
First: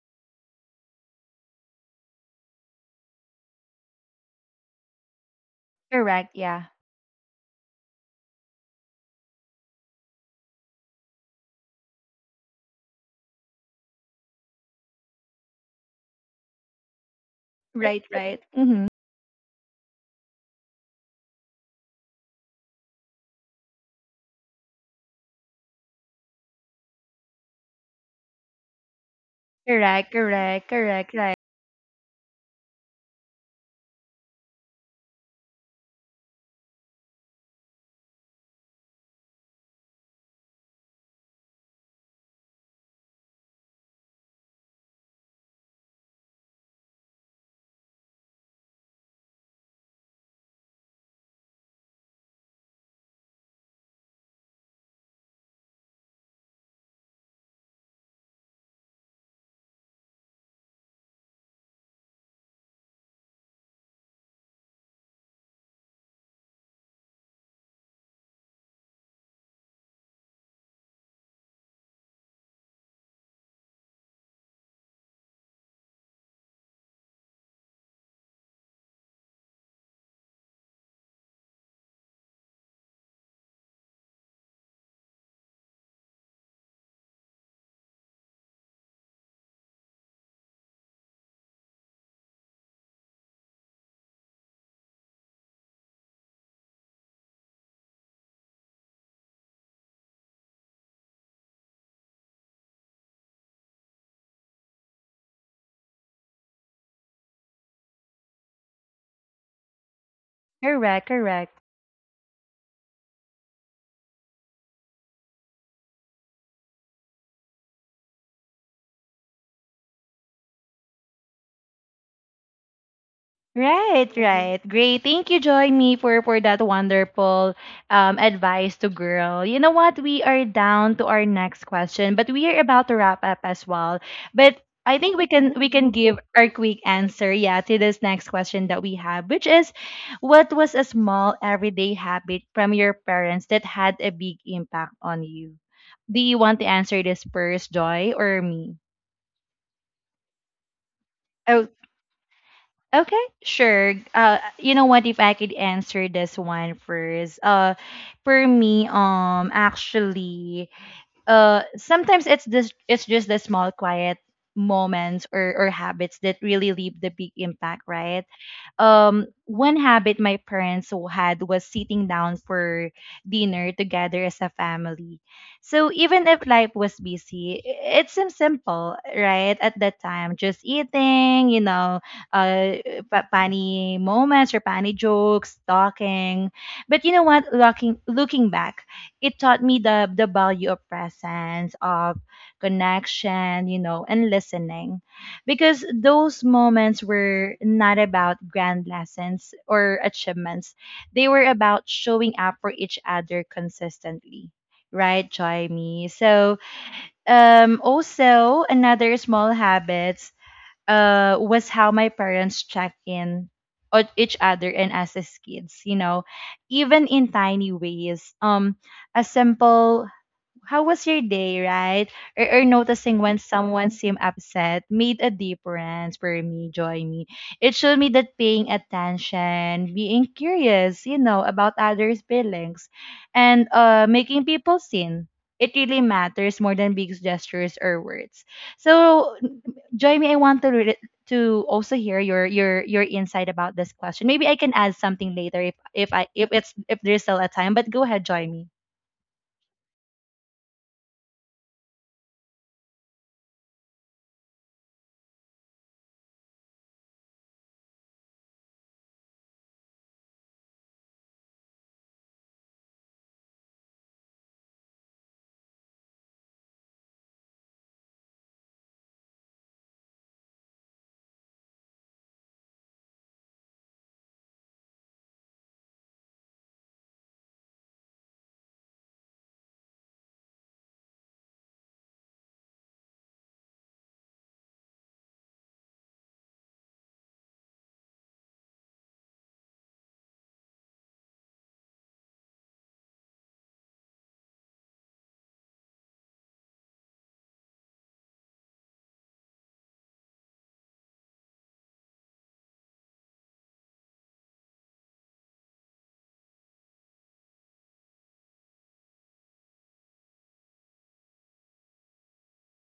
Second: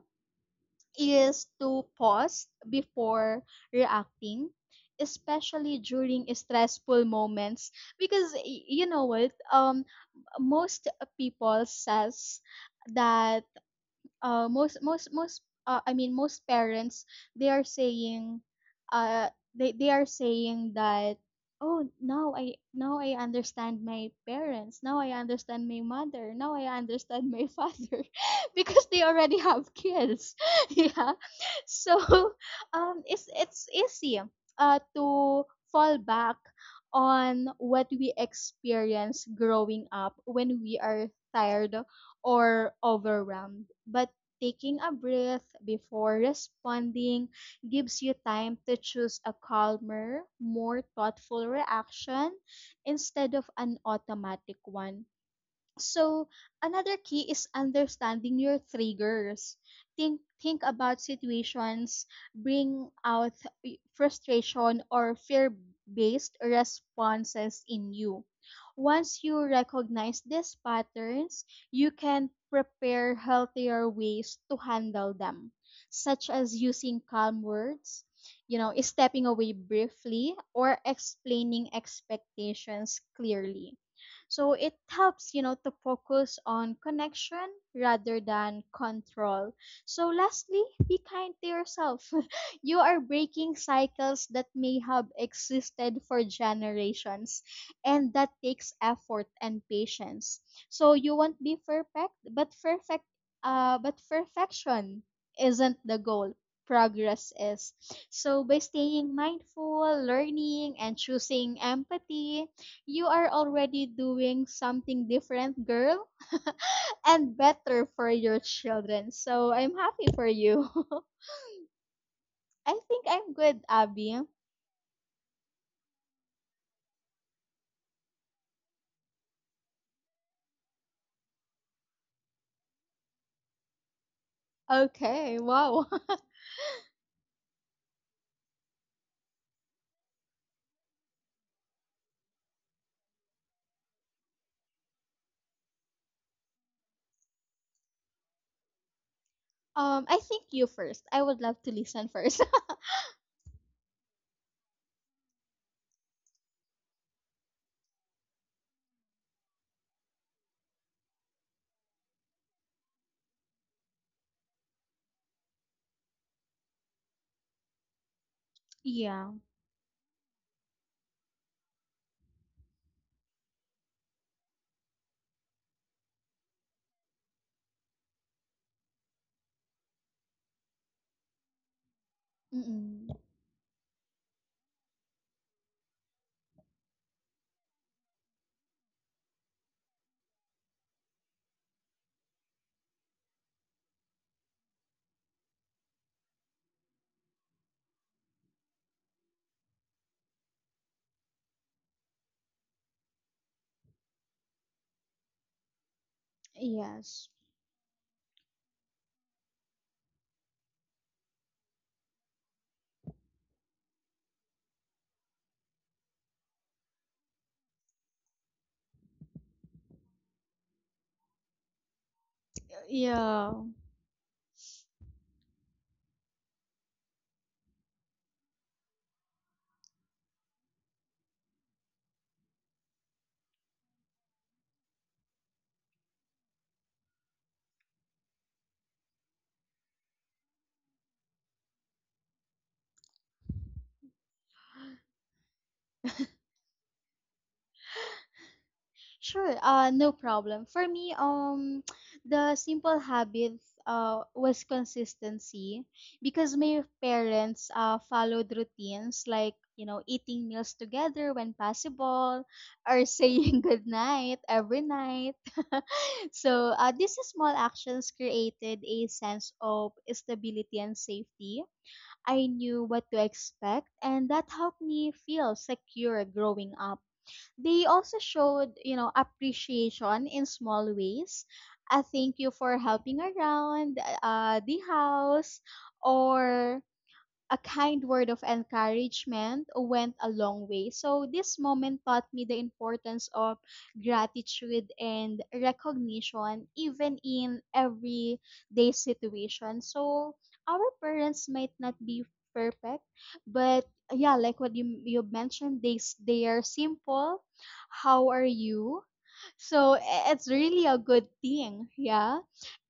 [SPEAKER 2] is to pause before reacting, especially during
[SPEAKER 1] correct. Yeah,
[SPEAKER 2] stressful moments because you know what, most people says that most most most I mean, most parents they are
[SPEAKER 1] right, right.
[SPEAKER 2] saying
[SPEAKER 1] [laughs] Hmm.
[SPEAKER 2] uh they are saying that, oh, now I, now I understand my parents, now I understand my mother, now I understand my father [laughs] because they already have
[SPEAKER 1] Correct,
[SPEAKER 2] kids.
[SPEAKER 1] correct,
[SPEAKER 2] [laughs] Yeah,
[SPEAKER 1] correct, right.
[SPEAKER 2] so [laughs] it's easy to fall back on what we experience growing up when we are tired or overwhelmed, but taking a breath before responding gives you time to choose a calmer, more thoughtful reaction instead of an automatic one. So, another key is understanding your triggers. Think about situations bring out frustration or fear-based responses in you. Once you recognize these patterns, you can prepare healthier ways to handle them, such as using calm words, you know, stepping away briefly or explaining expectations clearly, so it helps, you know, to focus on connection rather than control. So lastly, be kind to yourself. [laughs] You are breaking cycles that may have existed for generations, and that takes effort and patience. So you won't be perfect, but perfection isn't the goal. Progress is. So by staying mindful, learning and
[SPEAKER 1] Correct,
[SPEAKER 2] choosing
[SPEAKER 1] correct.
[SPEAKER 2] empathy, you are already doing something different, girl, [laughs] and better for your children. So I'm happy for you. [laughs] I think I'm good,
[SPEAKER 1] Right,
[SPEAKER 2] Abby.
[SPEAKER 1] right. Great. Thank you, Joy Me, for that wonderful advice to girl. You know what? We are down to our next question, but we are about to wrap up as well. But I think we
[SPEAKER 2] Okay,
[SPEAKER 1] can we
[SPEAKER 2] wow.
[SPEAKER 1] can
[SPEAKER 2] [laughs]
[SPEAKER 1] give our quick answer, yeah, to this next question that we have, which is, what was a small everyday habit from your parents that had a big impact on you? Do you want to answer this first, Joy, or me?
[SPEAKER 2] I think you first. I would love to listen first.
[SPEAKER 1] Okay, sure. You know what? If I could answer this one first, for me, actually, sometimes it's this, it's just the small, quiet moments or habits that really leave the big impact, right?
[SPEAKER 2] [laughs] Yeah.
[SPEAKER 1] One habit my had was sitting down for dinner together as a family. So even if life was busy, it seems simple, right? At that time, just eating, you know, uh,
[SPEAKER 2] Mm-mm.
[SPEAKER 1] funny moments or funny jokes, talking. But you know what? Looking back, it taught me the value of presence, of connection, you know, and listening, because those moments were not about grand lessons or achievements. They were about showing up for each other consistently. Right, Joy Me. So
[SPEAKER 2] Yes.
[SPEAKER 1] also another small habits was how my parents check in on each other and us as kids, you know, even in tiny ways. A simple how was your day, right? Or noticing when
[SPEAKER 2] Yeah.
[SPEAKER 1] someone seemed upset made a difference for me, Joy Me. It showed me that paying attention, being curious, you know, about others' feelings, and making people seen. It really matters more than big gestures or words. So, Joy Me, I want to also hear your your insight about this question. Maybe I can add something later if it's if there's still a time. But go ahead, join me.
[SPEAKER 2] Sure, no problem. For me, [tsk] the simple habit was consistency because my parents followed routines like, you know, eating meals together when possible or [laughs] saying good night every night. [laughs] So these small actions created a sense of stability and safety. I knew what to expect, and that helped me feel secure growing up. They also showed, you know, appreciation in small ways. A thank you for helping around the house or a kind word of encouragement went a long way. So this moment taught me the importance of gratitude and recognition even in everyday situation. So our parents might not be perfect, but yeah, like what you mentioned, they are simple. How are you? So it's really a good thing, yeah.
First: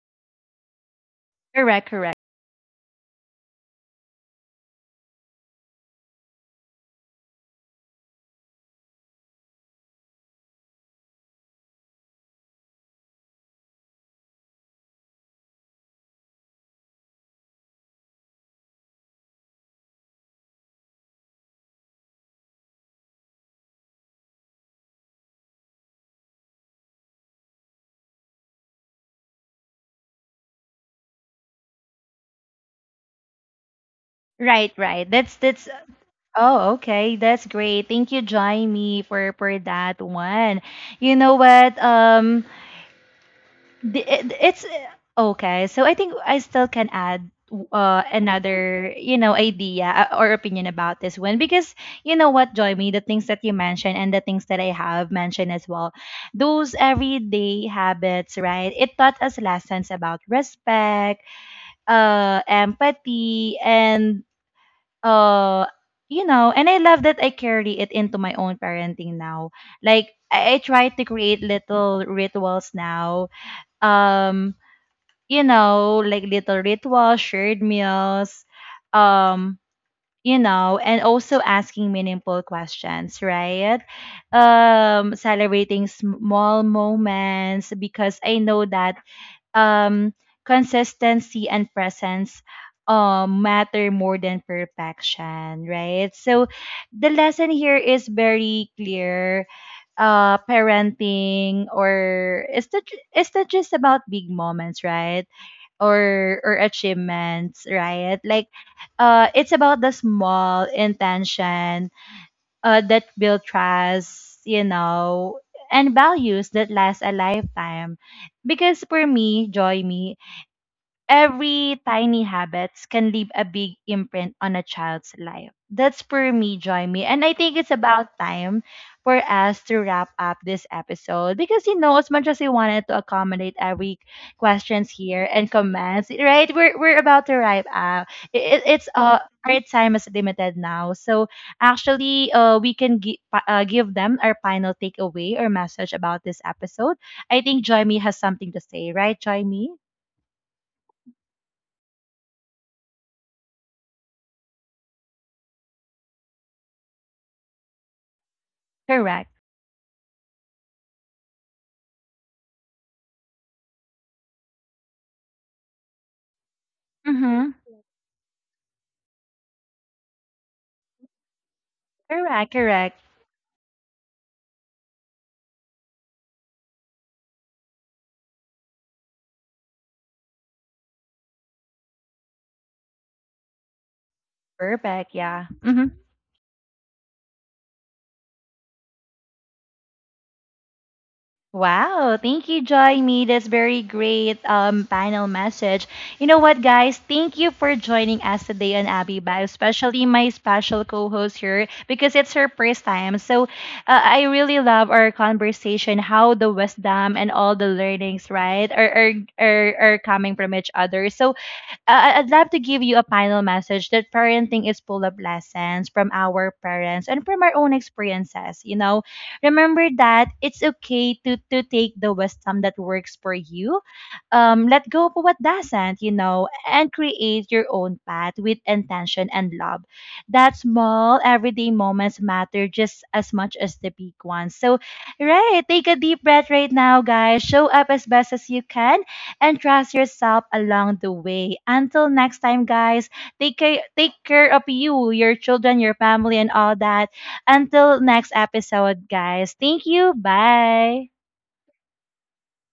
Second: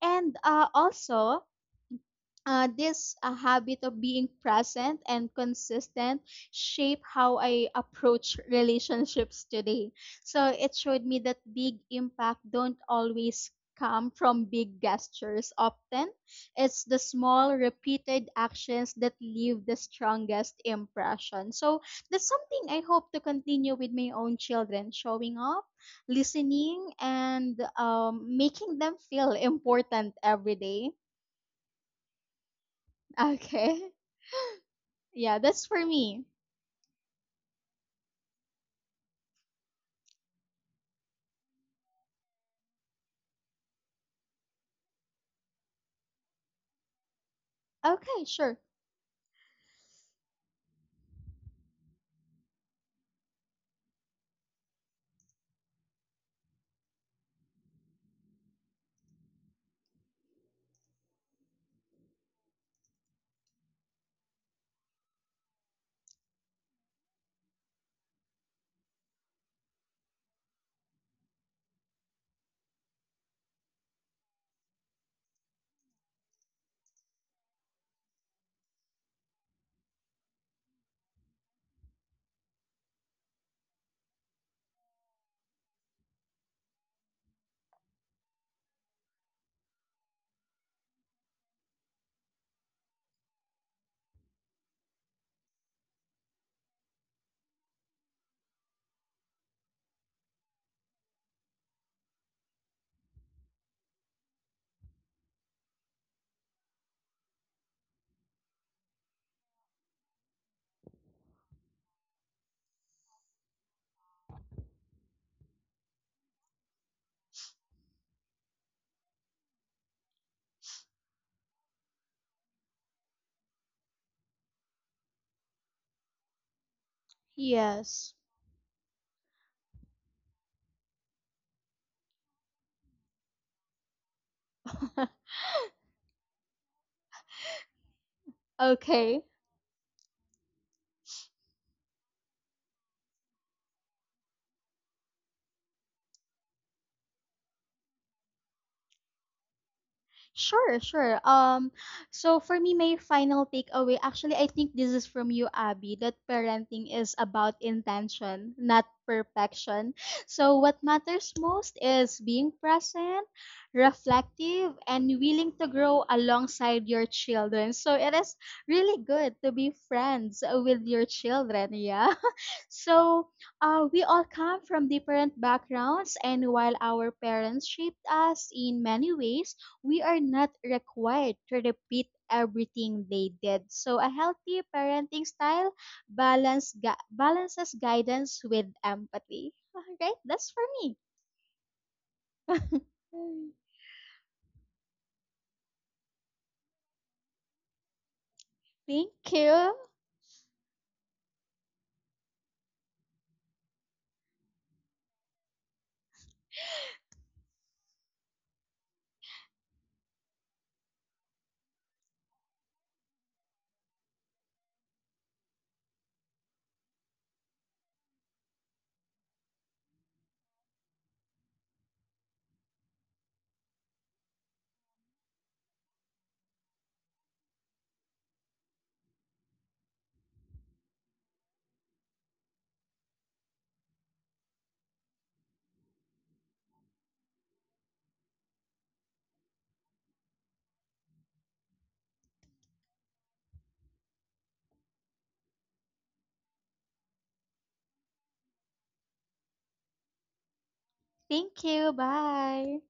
[SPEAKER 2] And also
[SPEAKER 1] Correct, correct.
[SPEAKER 2] this habit of being present and consistent shape how I approach relationships today. So it showed me that big impact don't always come from big gestures. Often it's the small repeated actions that leave the strongest impression, so that's something I hope to continue with my own children, showing up, listening, and making them feel important every day. [laughs] Okay.
[SPEAKER 1] Right, right.
[SPEAKER 2] Yeah, that's for me.
[SPEAKER 1] Okay. That's great. Thank you, Jaime, for that one. You know what? It's okay. So I think I still can add
[SPEAKER 2] Okay, sure.
[SPEAKER 1] another, you know, idea, or opinion about this one, because you know what, Jaime, the things that you mentioned and the things that I have mentioned as well. Those everyday habits, right? It taught us lessons about respect, empathy, and uh you know, and I love that I carry it into my own parenting now. I try to create little rituals now. um you know, like little rituals, shared meals. um you know, and also asking meaningful questions, right? Celebrating small moments, because I know that um consistency and presence matter more than perfection, right? So the lesson here is very clear. Parenting or it's not, it's not just about big moments, right? Or achievements, right? Like, it's about the small intention that build trust, you know, and values that last a lifetime, because for me, Joy Me, every tiny habits can leave a big imprint on a child's life. That's for me, Joy Me. And I think it's
[SPEAKER 2] Yes.
[SPEAKER 1] about time for us to wrap up this episode, because you know, as much as we wanted to accommodate every questions
[SPEAKER 2] [laughs]
[SPEAKER 1] here and comments, right? We're about to wrap up. It's
[SPEAKER 2] Okay.
[SPEAKER 1] our time is limited now. So actually, we can give them our final takeaway or message about this episode. I think Joy Me has something to say, right, Joy Me?
[SPEAKER 2] Sure, sure. So for me, my final takeaway, actually, I think this is from you, Abby, that parenting is about intention, not
[SPEAKER 1] Correct.
[SPEAKER 2] perfection. So what matters most is being present, reflective, and willing to grow alongside your
[SPEAKER 1] Mhm.
[SPEAKER 2] children. So it is really good to be friends with your children, yeah.
[SPEAKER 1] Correct,
[SPEAKER 2] [laughs]
[SPEAKER 1] correct.
[SPEAKER 2] So we all come from different backgrounds, and while our parents shaped us in many ways, we are not required to repeat everything they did. So a healthy
[SPEAKER 1] Perfect,
[SPEAKER 2] parenting
[SPEAKER 1] yeah.
[SPEAKER 2] style
[SPEAKER 1] Mhm.
[SPEAKER 2] balances guidance with empathy. All right, that's for me.
[SPEAKER 1] Wow, thank you, Joy Me. That's
[SPEAKER 2] Mm.
[SPEAKER 1] very great panel message. You know what, guys? Thank you for joining us today on
[SPEAKER 2] Thank
[SPEAKER 1] Abby Bio,
[SPEAKER 2] you.
[SPEAKER 1] especially my special co-host here, because it's her first time. So I really love our conversation, how the wisdom and all the learnings, right, are coming from each other. So I'd love to give you a final message that parenting is full of lessons from our parents and from our own experiences. You know, remember that it's okay to take the wisdom that works for you, let go of what doesn't. You know, and create your own path with intention and love. That small everyday moments matter just as much as the big ones. So, right, take a deep breath right now, guys. Show up as best as you can and trust yourself along the way. Until next time, guys, take care of you, your children, your family, and all that. Until next episode, guys. Thank you. Bye.
[SPEAKER 2] Thank you. Bye.